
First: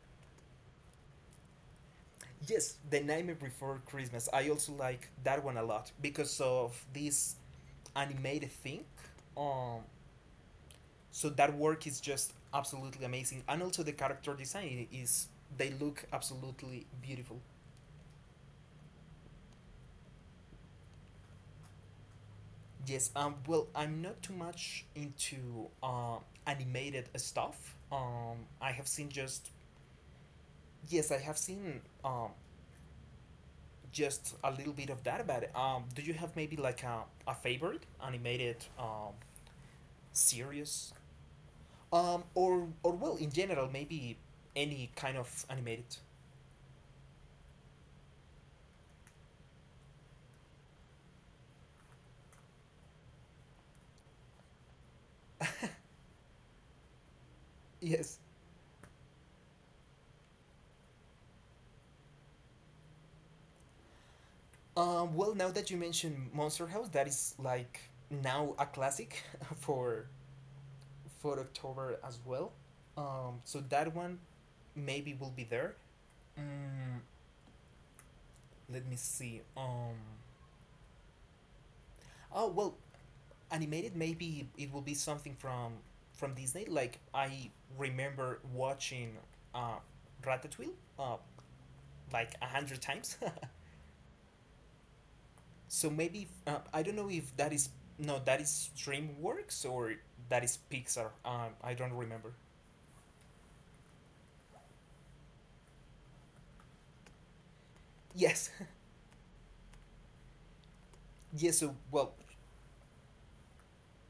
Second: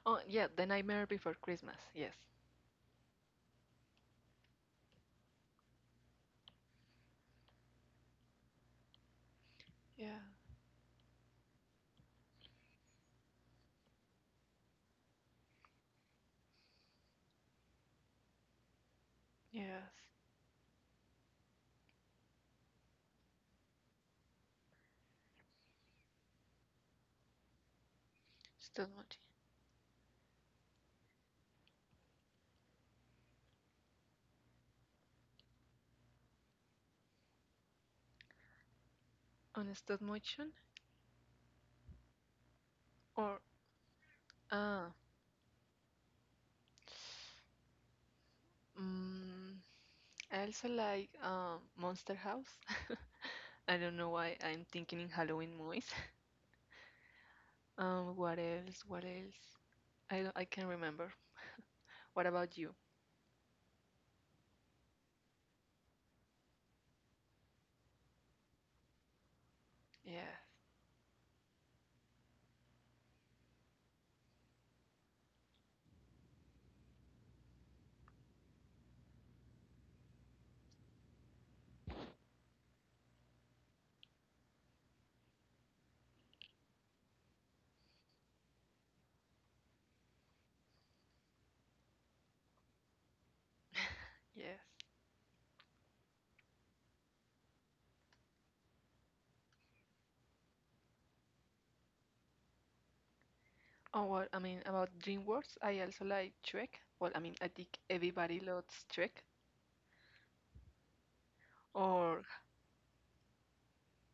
Speaker 2: oh yeah, The Nightmare Before Christmas. Yes.
Speaker 1: Yes, The Nightmare Before Christmas. I also like that one a lot because of this animated thing. Um,
Speaker 2: Yeah.
Speaker 1: so that work is just absolutely amazing, and also the character design is they look absolutely beautiful.
Speaker 2: Yes.
Speaker 1: Yes, well, I'm not too much into animated stuff. I have
Speaker 2: Stop
Speaker 1: seen
Speaker 2: motion.
Speaker 1: just yes, I have seen just a little bit of that. But do you have maybe like a favorite animated
Speaker 2: On stop motion
Speaker 1: series or well, in
Speaker 2: or
Speaker 1: general, maybe any
Speaker 2: ah,
Speaker 1: kind of animated.
Speaker 2: mm, I also like Monster House. I don't know why I'm thinking in Halloween movies.
Speaker 1: Yes.
Speaker 2: What else? What else? I can't remember. What about you?
Speaker 1: Well, now that you mention Monster House, that is like now a classic for
Speaker 2: Yes.
Speaker 1: for October as well. So that one maybe will be there. Mm, let me see. Oh well, animated maybe it will be something from Disney. Like I remember watching uh, Ratatouille like 100 times.
Speaker 2: Yes.
Speaker 1: So maybe I don't know if that is no, that is DreamWorks or that is Pixar. I don't remember.
Speaker 2: Oh, well, I mean, about DreamWorks, I also like Shrek. Well, I mean, I think everybody
Speaker 1: Yes,
Speaker 2: loves Shrek
Speaker 1: yes. So well,
Speaker 2: or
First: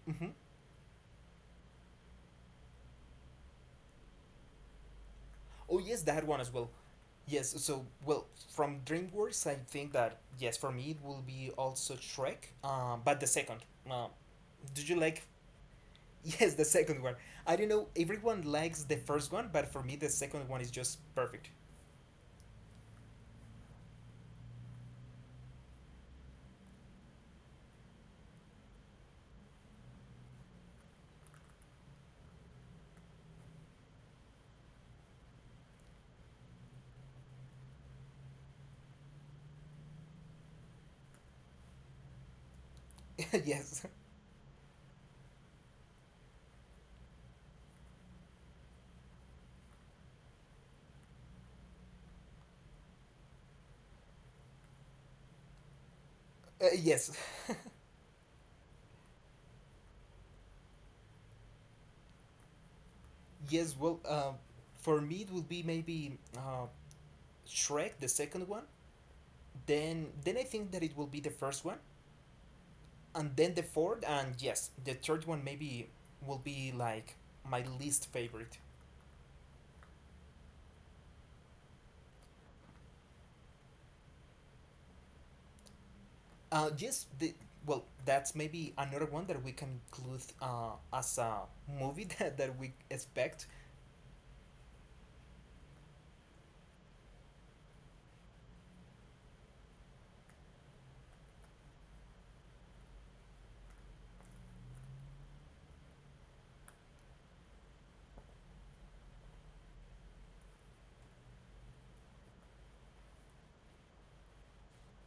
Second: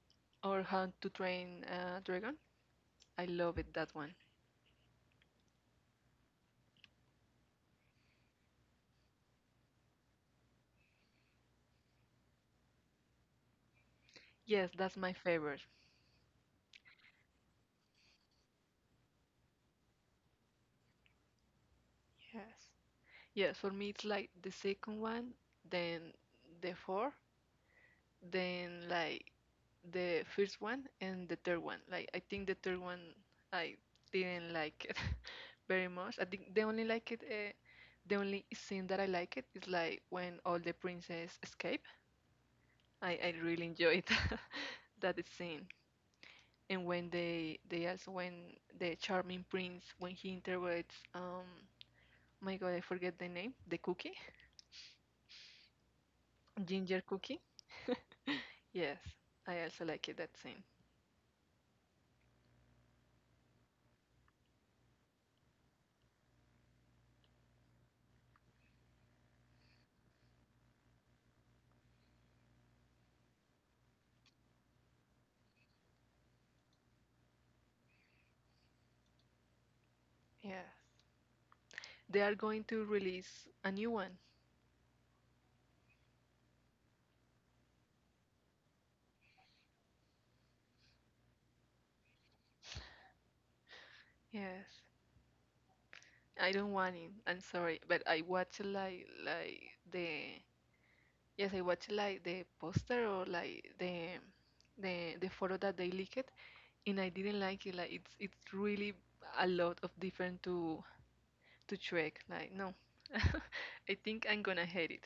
Speaker 1: hmm
Speaker 2: or How to Train Dragon. I love it, that one.
Speaker 1: oh yes, that one as well. Yes. So well, from DreamWorks, I think that yes, for me it will be also Shrek. But the second. Um,
Speaker 2: Yes,
Speaker 1: did you
Speaker 2: that's my
Speaker 1: like?
Speaker 2: favorite.
Speaker 1: Yes, the second one. I don't know. Everyone likes the first one, but for me the second one is just perfect.
Speaker 2: Yes. Yes, for me it's like the second one, then the four, then like the first one and the third one. Like I think the third one I didn't like it very much. I think the only like it the only scene that I like it is like when all the princess escape. I really
Speaker 1: yes.
Speaker 2: enjoyed that scene. And when they also when the charming prince when he interrogates my god, I forget the name, the cookie, ginger
Speaker 1: Yes.
Speaker 2: cookie. Yes, I also like it that scene.
Speaker 1: Yes, well, for me it will be maybe Shrek, the second one. Then I think that it will be the first one, and then the fourth, and yes, the third one maybe will be like my least favorite.
Speaker 2: Yes, they are going to release a new one.
Speaker 1: Yes, the well, that's maybe another one that we can include as a movie that we expect.
Speaker 2: Yes, I don't want it, I'm sorry, but I watch like the yes, I watch like the poster or like the the photo that they leaked, and I didn't like it. Like it's really a lot of different to check. Like no, I think I'm gonna hate it.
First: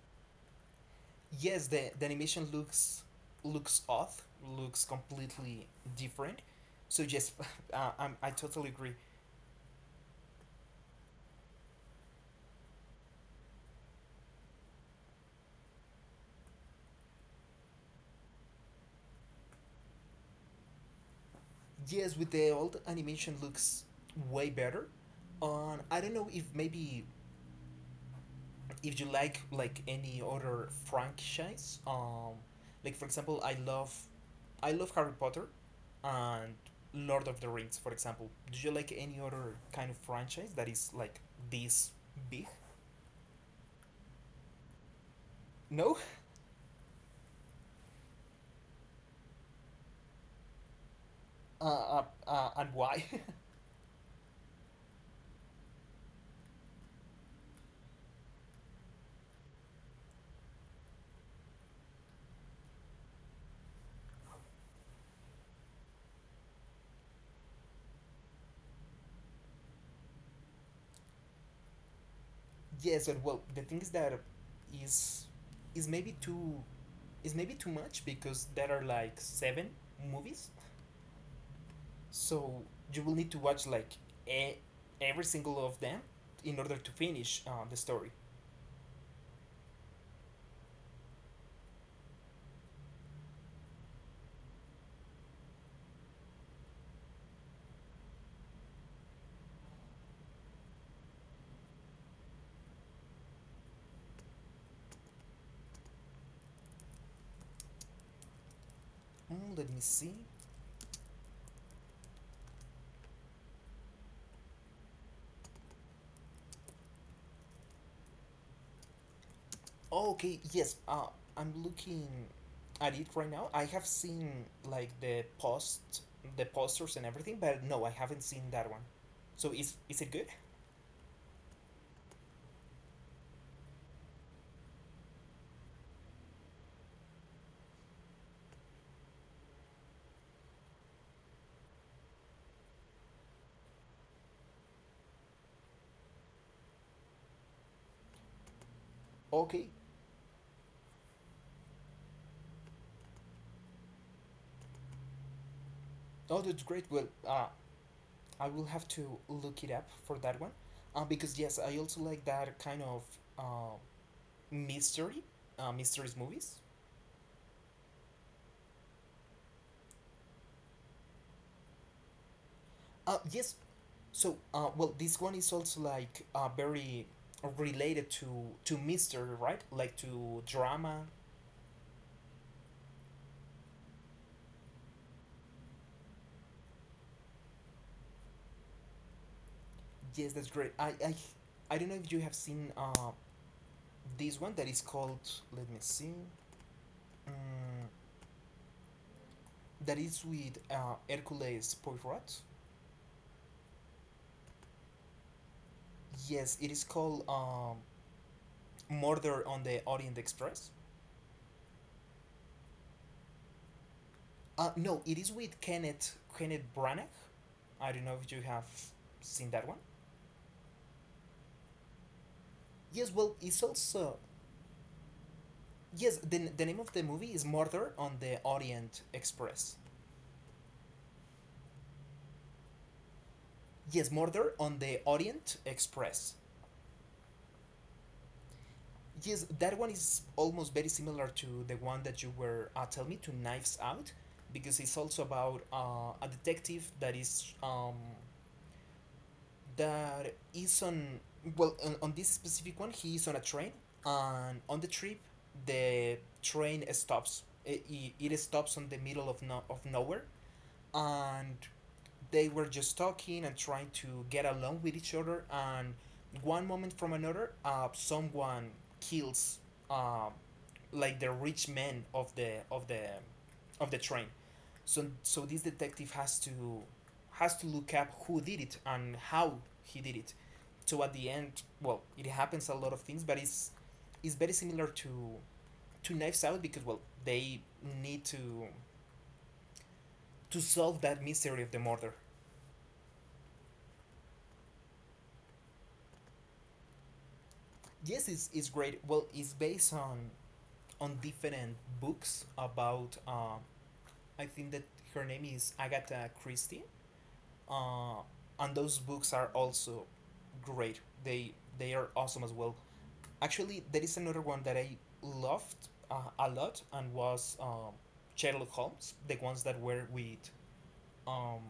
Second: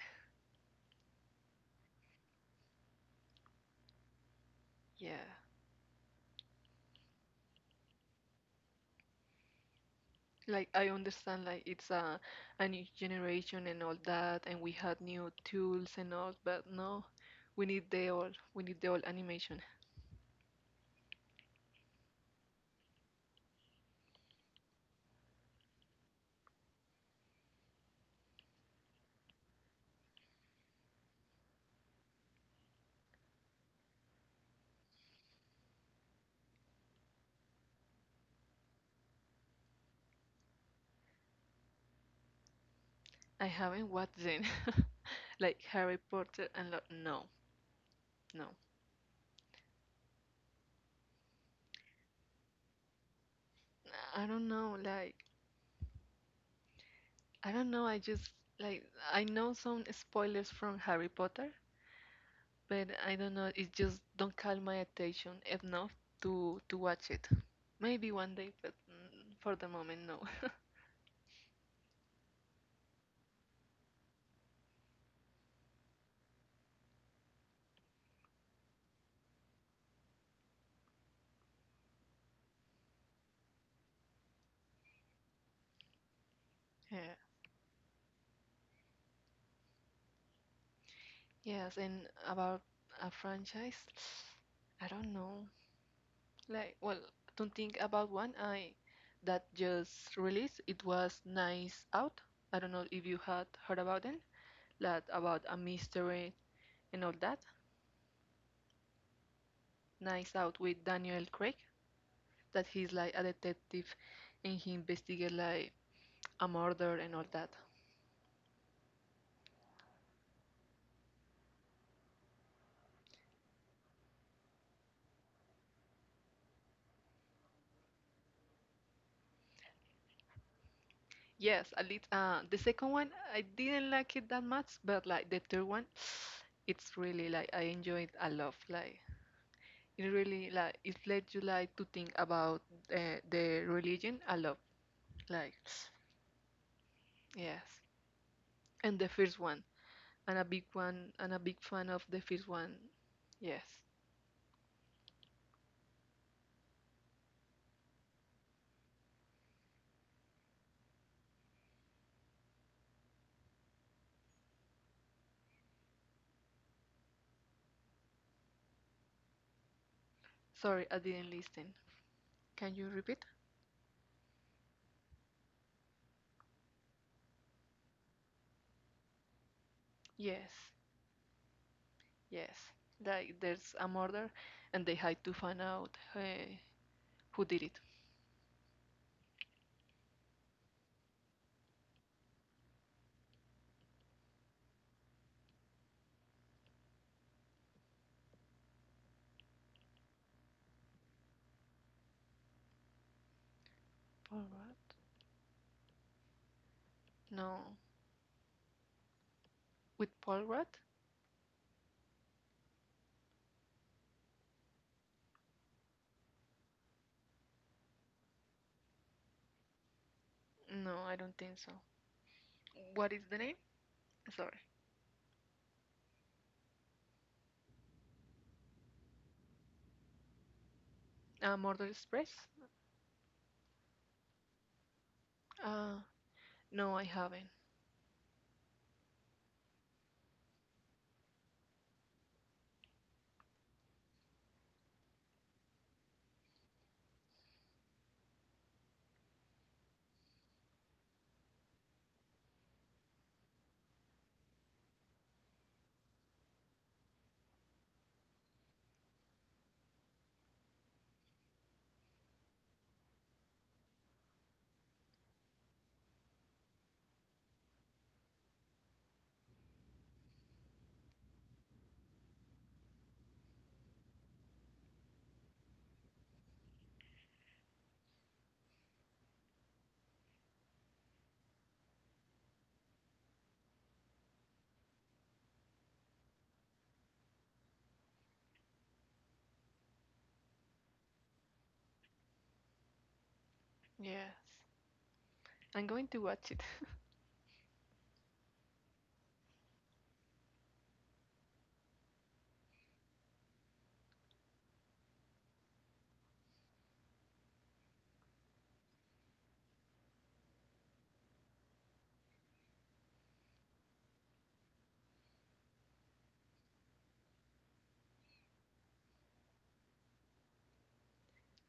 Speaker 1: Yes, the animation looks off, looks
Speaker 2: Yeah.
Speaker 1: completely different. So yes, I totally agree.
Speaker 2: Like I understand like it's a new generation and all that and we had new tools and all, but no, we need the old animation.
Speaker 1: Yes, with the old animation looks way better. I don't know if maybe if you like any other franchise. Like for example, I love Harry Potter, and Lord of the Rings, for example. Do you like any other kind of franchise that is like this big?
Speaker 2: I haven't watched them. Like
Speaker 1: No.
Speaker 2: Harry Potter and like no, no.
Speaker 1: Uh, uh, and why?
Speaker 2: I don't know, like I don't know, I just like I know some spoilers from Harry Potter, but I don't know. It just don't call my attention enough to watch it. Maybe one day, but for the moment, no.
Speaker 1: yes, and well, the thing is that is is maybe too much because there are like seven movies. So you will need to watch like e- every single of them in order to
Speaker 2: Yeah.
Speaker 1: finish the story.
Speaker 2: Yes, and about a franchise, I don't know. Like, well, don't think about one. I that just released. It was Nice Out. I don't know if you had heard about it. That about a mystery and all that.
Speaker 1: Mm, let me see.
Speaker 2: Nice Out with Daniel Craig. That he's like a detective, and he investigates like a murder and all that.
Speaker 1: Oh, okay, yes. I'm looking at it right now. I have seen like the posters and everything, but no, I haven't seen that one. So is it good?
Speaker 2: Yes, at least the second one I didn't like it that much, but like the third one, it's really like I enjoyed a lot. Like it really like it led you like to think about the religion a lot. Like yes, and the first
Speaker 1: Okay.
Speaker 2: one, and a big one, and a big fan of the first one. Yes.
Speaker 1: Oh, that's great. Well, I will have to look it up for that one, because yes, I also like that kind of uh, mystery, mysteries movies.
Speaker 2: Sorry, I didn't listen. Can you repeat?
Speaker 1: Yes. So, well, this one is also like very related to mystery, right? Like
Speaker 2: Yes,
Speaker 1: to drama.
Speaker 2: yes. Like there's a murder, and they had to find out who did it.
Speaker 1: Yes, that's great. I don't know if you have seen this one that is called. Let me see. Um, that is with Hercules Poirot.
Speaker 2: All right.
Speaker 1: Yes, it is called
Speaker 2: No.
Speaker 1: Murder on the Orient
Speaker 2: With Paul
Speaker 1: Express.
Speaker 2: Rudd?
Speaker 1: No, it is with Kenneth Branagh. I don't know if you have seen that one.
Speaker 2: No, I don't think so.
Speaker 1: Yes,
Speaker 2: What is
Speaker 1: well,
Speaker 2: the name?
Speaker 1: it's also
Speaker 2: Sorry.
Speaker 1: yes, the name of the movie is Murder on the Orient Express.
Speaker 2: Murder Express?
Speaker 1: Yes, Murder on the Orient
Speaker 2: Uh,
Speaker 1: Express.
Speaker 2: no, I haven't.
Speaker 1: Yes, that one is almost very similar to the one that you were telling me to Knives Out, because it's also about a detective that is on well on this specific one he is on a train, and on the trip the train stops it, it it stops on the middle of no, of nowhere, and they were just talking and trying to get along with each other, and one moment from another someone kills, uh, like the rich man of the train. So so this detective has to look up who did it and how he did it. So at the end, well, it happens a lot of things, but it's very similar to Knives Out because well, they need to solve that mystery of the murder.
Speaker 2: Yes. I'm going to watch it.
Speaker 1: Yes, it's great. Well, it's based on different books about. I think that her name is Agatha Christie, uh, and those books are also great. They are awesome as well. Actually, there is another one that I loved a lot and was Sherlock Holmes, the ones that were um,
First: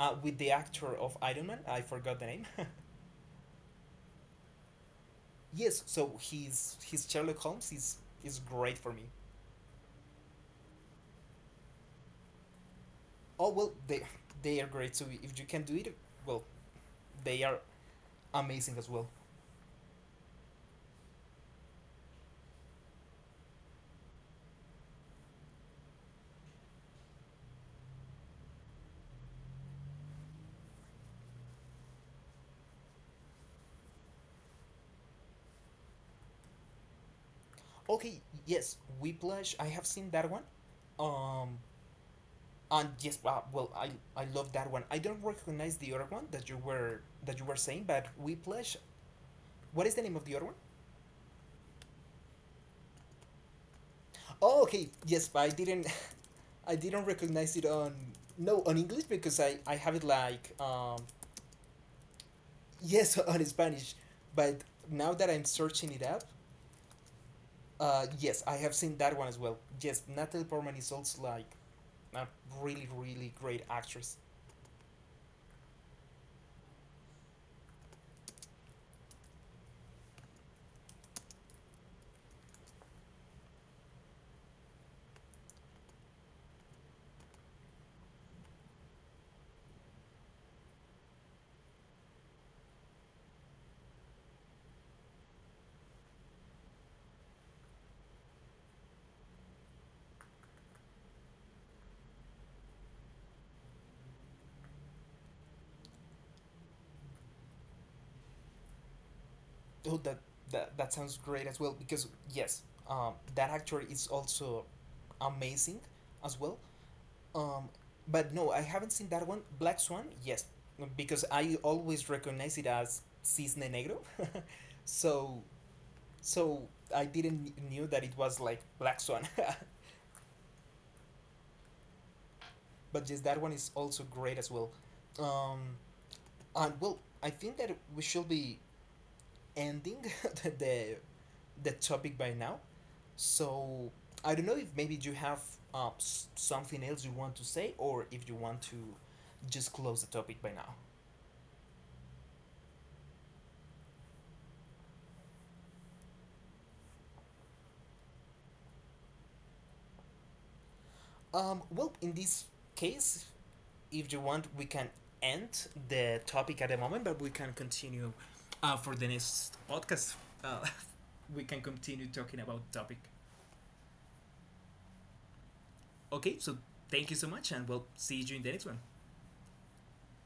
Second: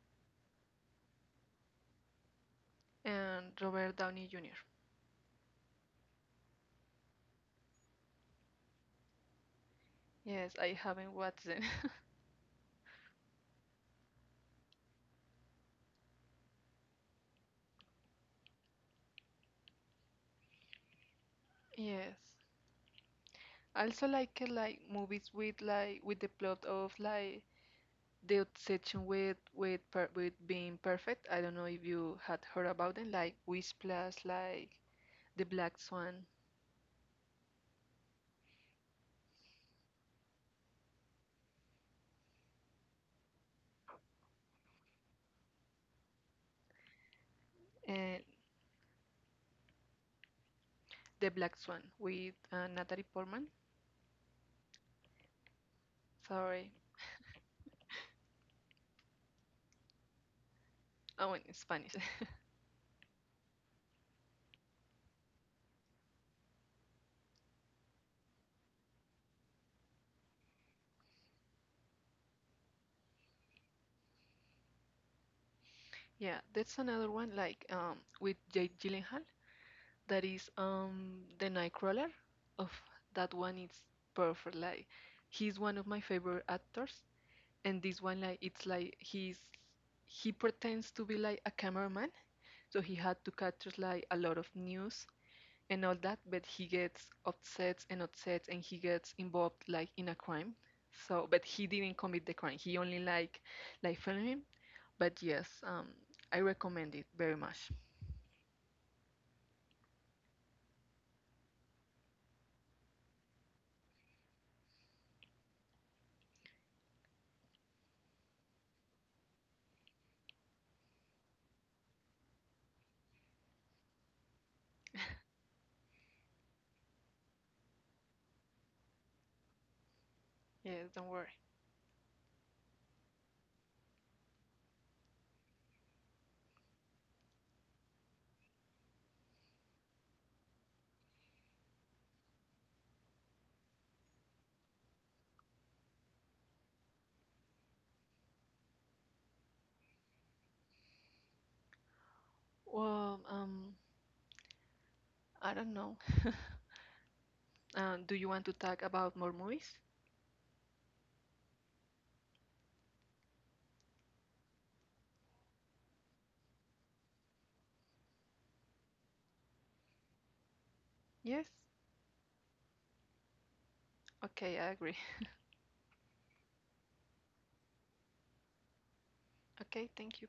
Speaker 1: with the actor of Iron Man. I forgot the name.
Speaker 2: And Robert Downey Jr.
Speaker 1: yes, so his Sherlock Holmes is great for me.
Speaker 2: Yes, I haven't watched it.
Speaker 1: Oh well, they are great. So if you can do it, well, they are amazing as well.
Speaker 2: Yes. I also like movies with like with the plot of like the obsession with with being perfect. I don't know if you had heard about them, like Whiplash, like The Black Swan,
Speaker 1: Okay, yes, Whiplash. I have seen that one. Um, and yes, well, I love that one. I don't recognize the other one that you were saying, but
Speaker 2: and
Speaker 1: Whiplash. What is the name of the other one?
Speaker 2: The Black Swan with Natalie Portman.
Speaker 1: Oh, okay. Yes, but I didn't,
Speaker 2: Sorry.
Speaker 1: I didn't recognize it on no on English because I have it like
Speaker 2: Oh, in Spanish.
Speaker 1: yes on Spanish, but now that I'm searching it up, uh, yes, I have seen that one as well. Yes, Natalie Portman is also like a really, really great actress.
Speaker 2: Yeah, that's another one like with Jake Gyllenhaal. That is the Nightcrawler. Of that one, it's perfect. Like he's one of my favorite actors, and this one like it's like he pretends to be like a cameraman, so he had to capture like a lot of news and all that, but he gets upset and upset, and he gets involved like in a crime. So, but he didn't commit the crime. He only like filmed him. But yes, I recommend it very much.
Speaker 1: Oh, that sounds great as well because yes, that actor is also amazing as well. Um, but no, I haven't seen that one. Black Swan, yes, because I always recognize it as Cisne Negro, so so I didn't knew that it was like Black Swan.
Speaker 2: Yes, don't worry.
Speaker 1: but yes, that one is also great as well. Um, And well, I think that we should be ending the the the topic by now. So I don't know if maybe you have something else you want to say, or if you want to just close the topic by now.
Speaker 2: Well, I don't know. Do you want to talk about more movies?
Speaker 1: Well, in this case, if you want, we can end the topic at the moment, but we can continue for the next podcast. Uh, we
Speaker 2: Yes?
Speaker 1: can continue talking about topic.
Speaker 2: Okay, I agree.
Speaker 1: Okay, so thank you so much, and we'll see you in the next one.
Speaker 2: Okay, thank you.